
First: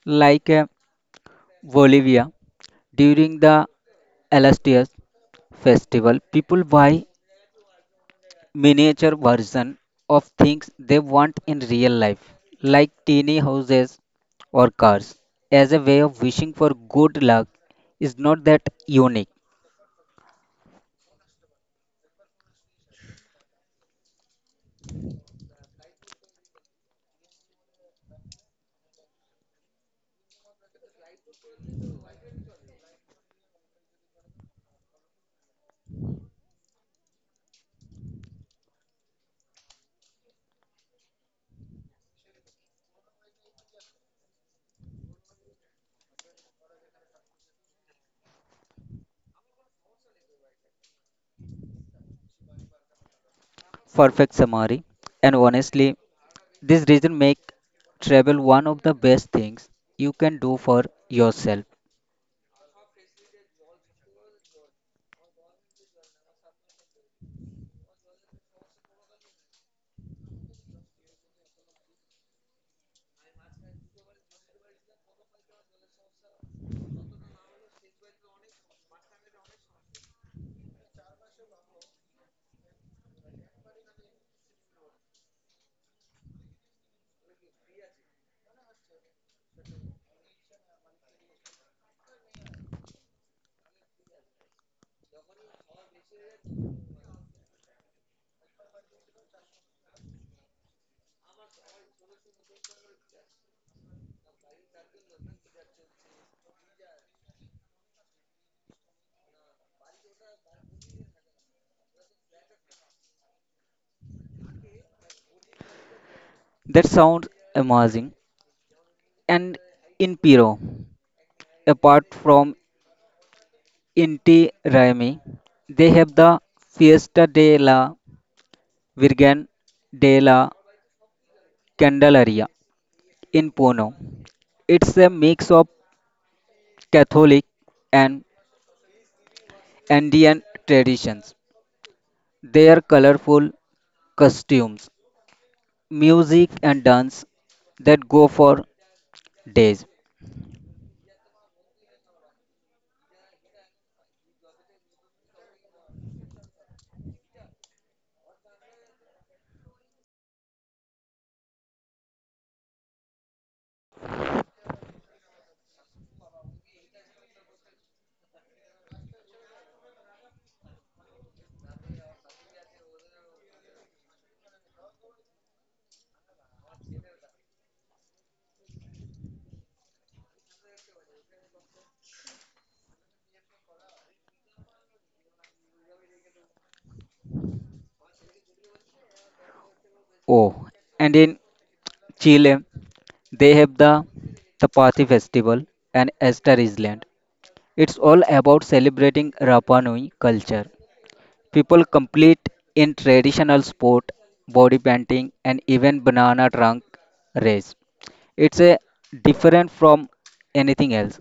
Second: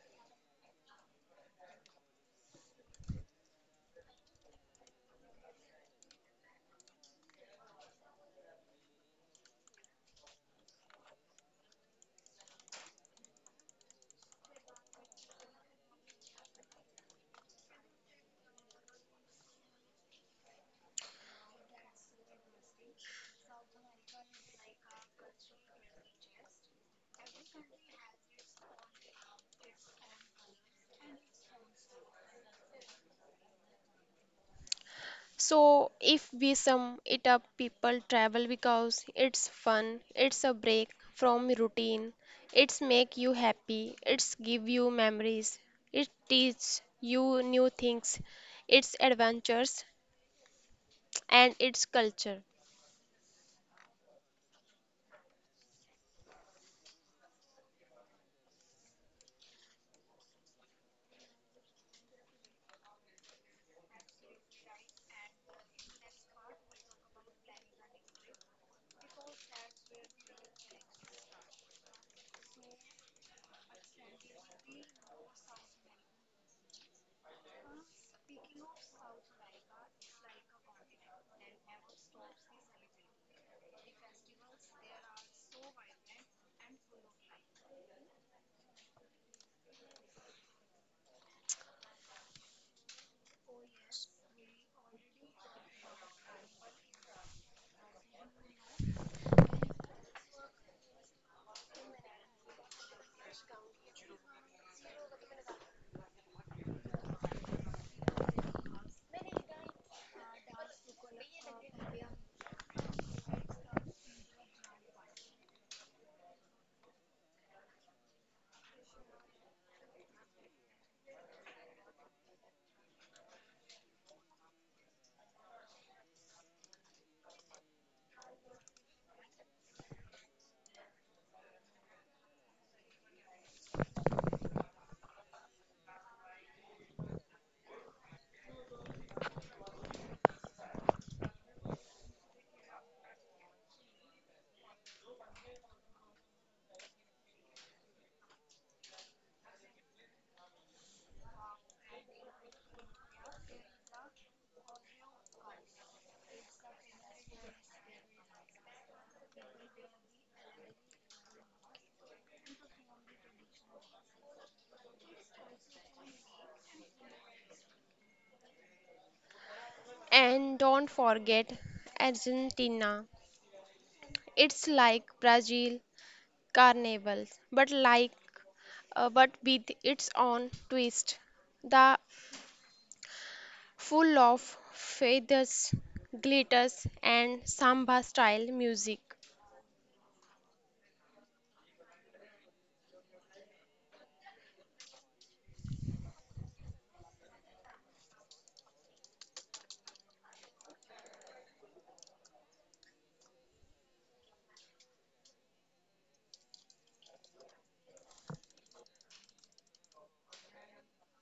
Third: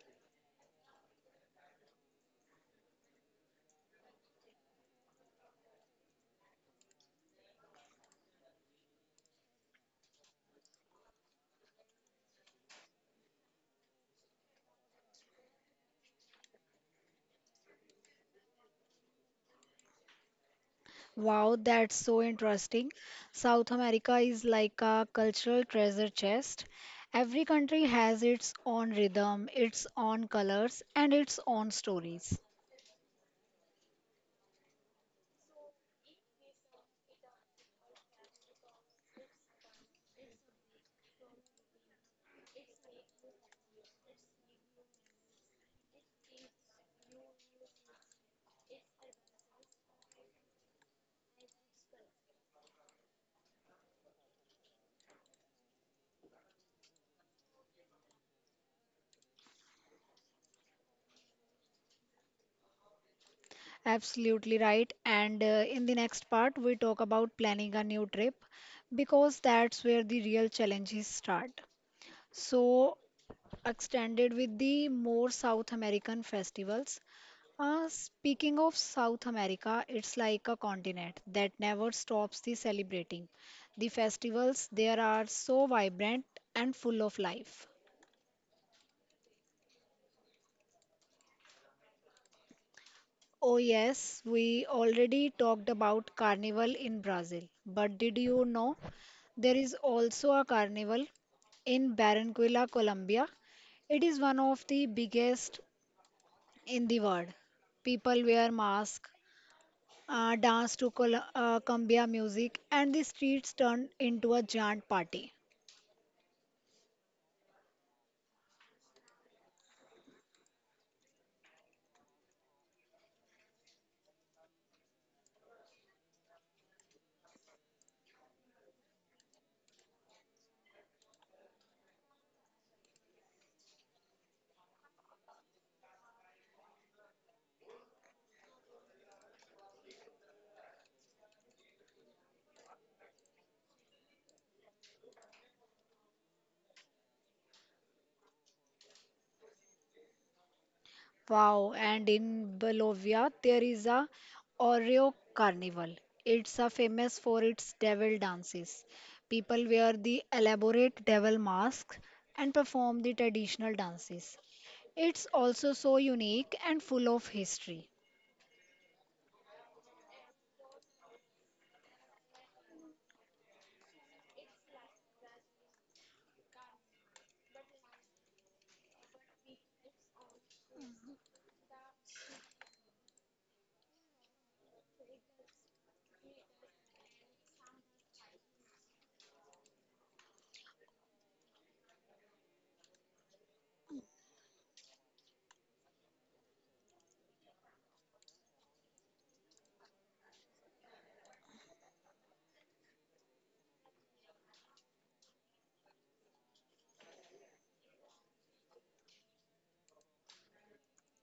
S3: like uh, Bolivia during the Alastias festival, people buy miniature version of things they want in real life, like teeny houses or cars. As a way of wishing for good luck is not that unique.
S1: Wow, that's so interesting. South America is like a cultural treasure chest. Every country has its own rhythm, its own colors, and its own stories.
S2: So, if we sum it up, people travel because it's fun, it's a break from routine, it's make you happy, it's give you memories, it teach you new things, it's adventures and it's culture.
S3: Perfect summary. And honestly, this reason make travel one of the best things you can do for yourself.
S1: Absolutely right. And uh, in the next part, we talk about planning a new trip because that's where the real challenges start. So, extended with the more South American festivals. Uh, speaking of South America, it's like a continent that never stops the celebrating. The festivals there are so vibrant and full of life. Oh, yes, we already talked about carnival in Brazil. But did you know there is also a carnival in Barranquilla, Colombia? It is one of the biggest in the world. People wear masks, uh, dance to Col- uh, cumbia music, and the streets turn into a giant party.
S3: That sounds amazing. And in Piro, apart from Inti Raymi, they have the Fiesta de la Virgen de la Candelaria in Puno. It's a mix of Catholic and Andean traditions. Their colorful costumes, music, and dance that go for days.
S1: Wow, and in Bolivia, there is a Oreo Carnival. It's a famous for its devil dances. People wear the elaborate devil masks and perform the traditional dances. It's also so unique and full of history.
S2: And don't forget Argentina. It's like Brazil carnivals, but like uh, but with its own twist. The full of feathers, glitters, and samba style music.
S3: Oh, and in Chile, they have the Tapati Festival and Easter Island. It's all about celebrating Rapa Nui culture. People complete in traditional sport, body painting, and even banana trunk race. It's a different from anything else.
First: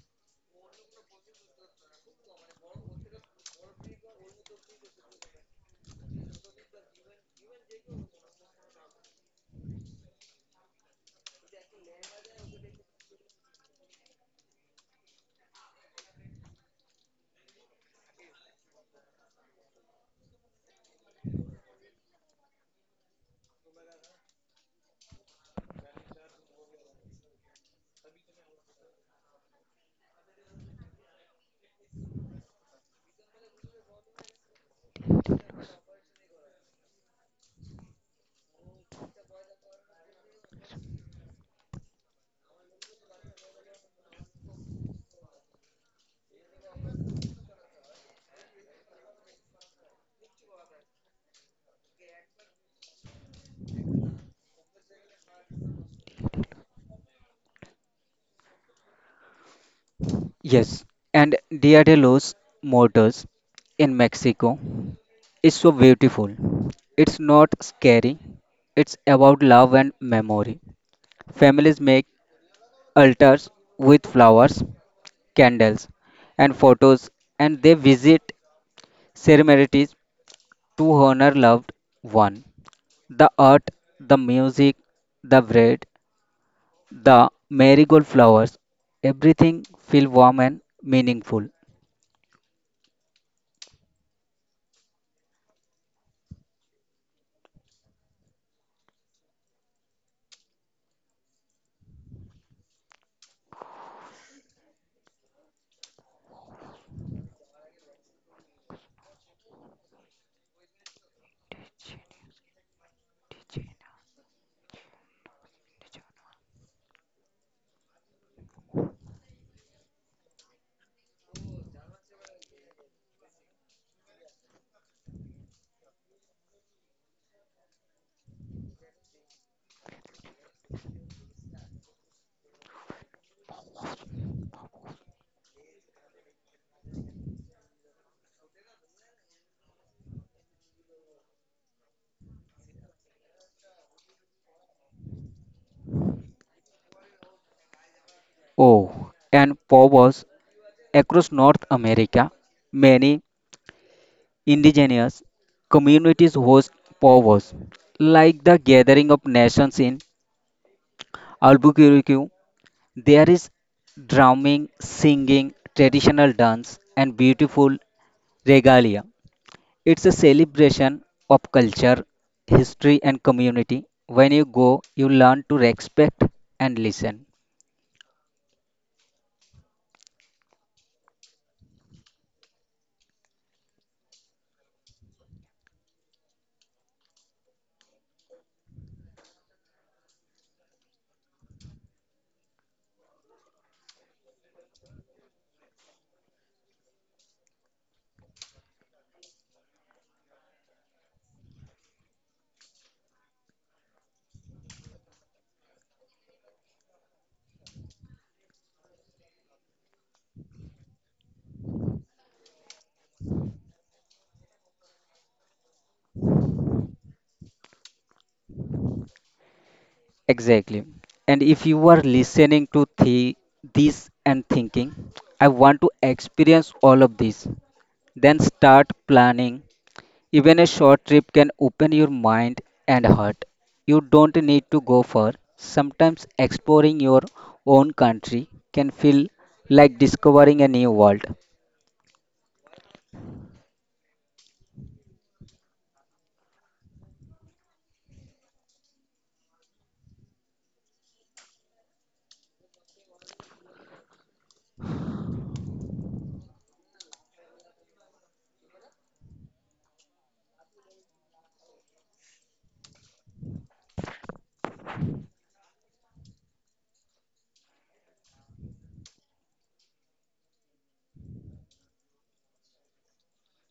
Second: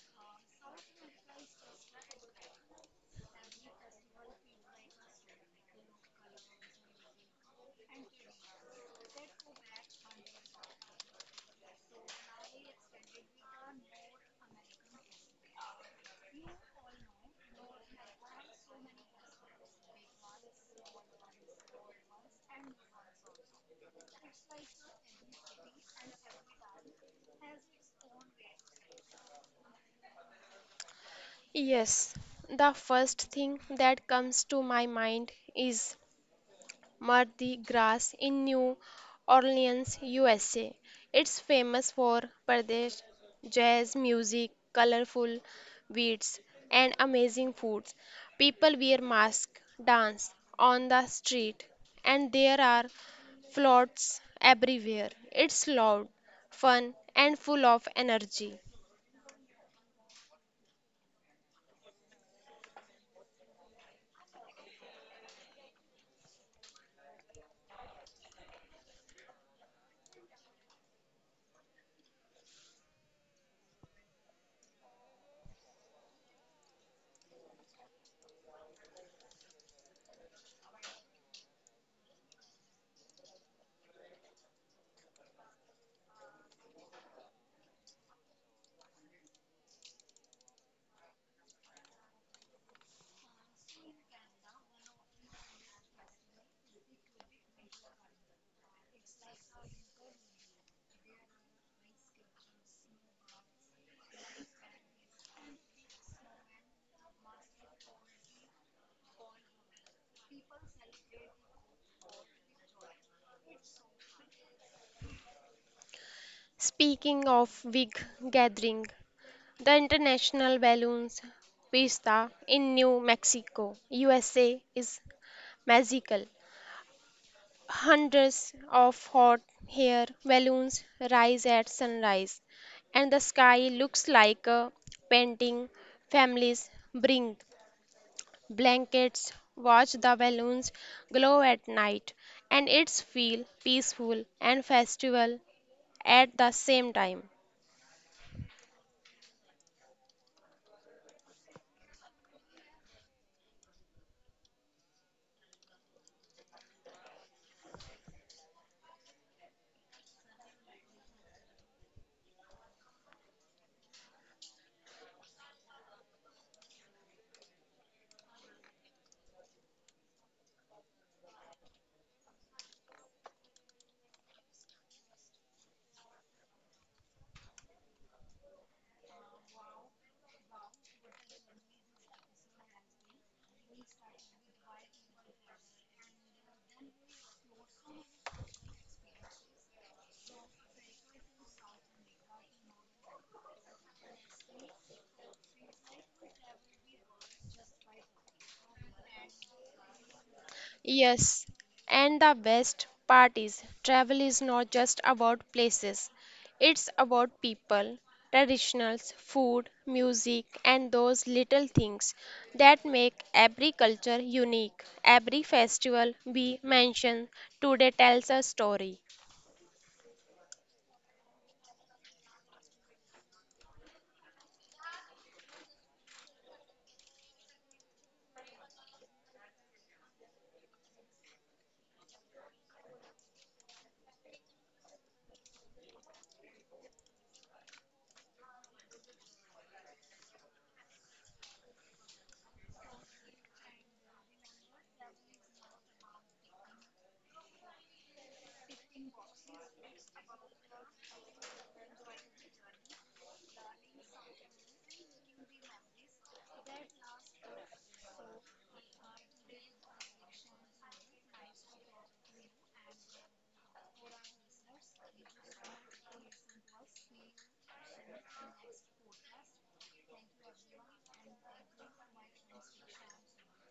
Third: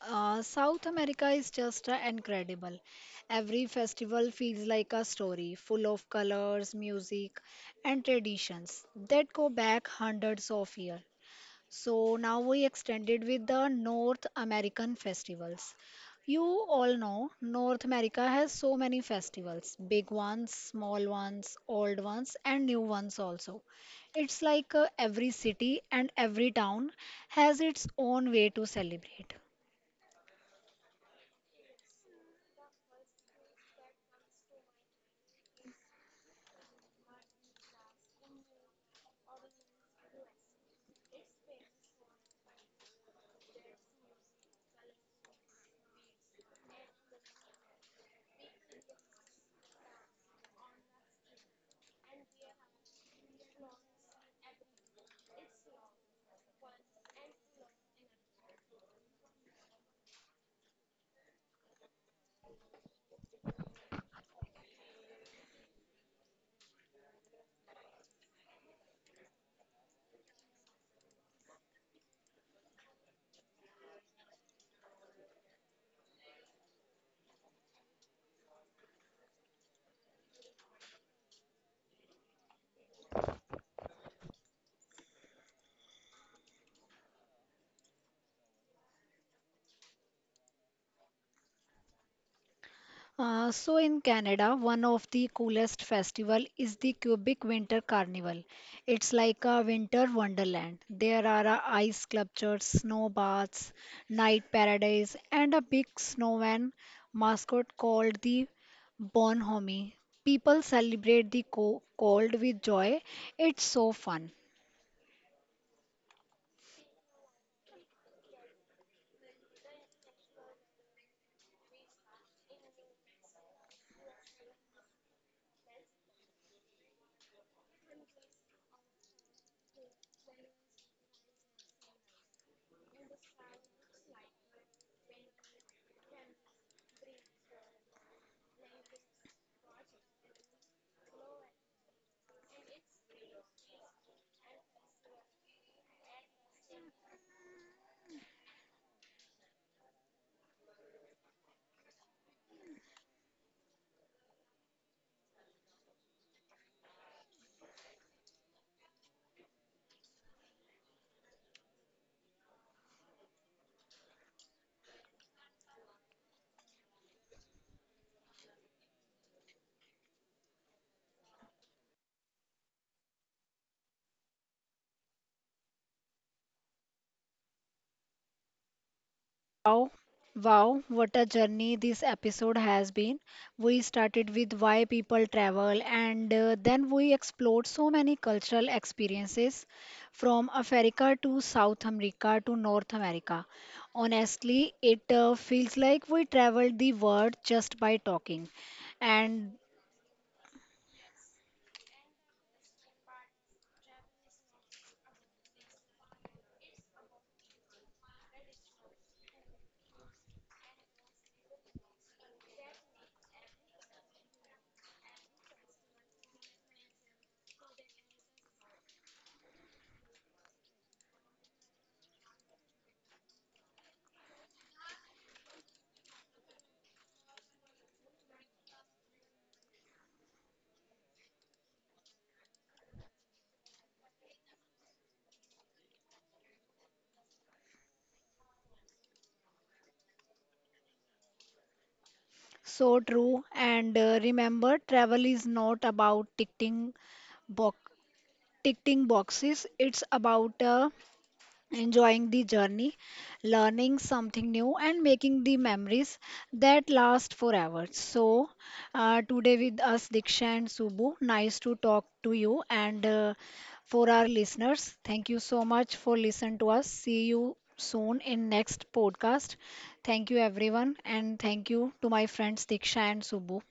S1: Uh, South America is just uh, incredible. Every festival feels like a story, full of colors, music, and traditions that go back hundreds of years. So now we extended with the North American festivals. You all know North America has so many festivals, big ones, small ones, old ones, and new ones also. It's like uh, every city and every town has its own way to celebrate.
S2: Yes, the first thing that comes to my mind is Mardi Gras in New Orleans, U S A. It's famous for Pradesh jazz music, colorful beats, and amazing foods. People wear masks, dance on the street, and there are floats everywhere. It's loud, fun, and full of energy.
S3: Yes, and Dia de los Muertos in Mexico is so beautiful. It's not scary. It's about love and memory. Families make altars with flowers, candles, and photos, and they visit ceremonies to honor loved one. The art, the music, the bread, the marigold flowers, everything feel warm and meaningful.
S1: Uh, so in Canada, one of the coolest festival is the Quebec Winter Carnival. It's like a winter wonderland. There are uh, ice sculptures, snow baths, night paradise, and a big snowman mascot called the Bonhomie. People celebrate the co- cold with joy. It's so fun.
S2: Speaking of big gathering, the International Balloons Fiesta in New Mexico, U S A is magical. Hundreds of hot air balloons rise at sunrise, and the sky looks like a painting. Families bring blankets, watch the balloons glow at night, and it's feel peaceful and festival at the same time.
S3: Oh, and powwows across North America, many indigenous communities host powwows. Like the gathering of nations in Albuquerque, there is drumming, singing, traditional dance, and beautiful regalia. It's a celebration of culture, history, and community. When you go, you learn to respect and listen.
S1: Wow, wow, what a journey this episode has been. We started with why people travel, and uh, then we explored so many cultural experiences from Africa to South America to North America. Honestly, it uh, feels like we traveled the world just by talking. And
S2: Yes, and the best part is travel is not just about places, it's about people, traditionals, food, music, and those little things that make every culture unique. Every festival we mention today tells a story.
S3: Exactly. And if you are listening to the, this and thinking, I want to experience all of this, then start planning. Even a short trip can open your mind and heart. You don't need to go far. Sometimes exploring your own country can feel like discovering a new world.
S1: so true. And uh, remember, travel is not about ticking box ticking boxes. It's about a enjoying the journey, learning something new, and making the memories that last forever. So, uh, today with us, Diksha and Subbu, nice to talk to you. And uh, for our listeners, thank you so much for listening to us. See you soon in next podcast. Thank you, everyone. And thank you to my friends, Diksha and Subbu.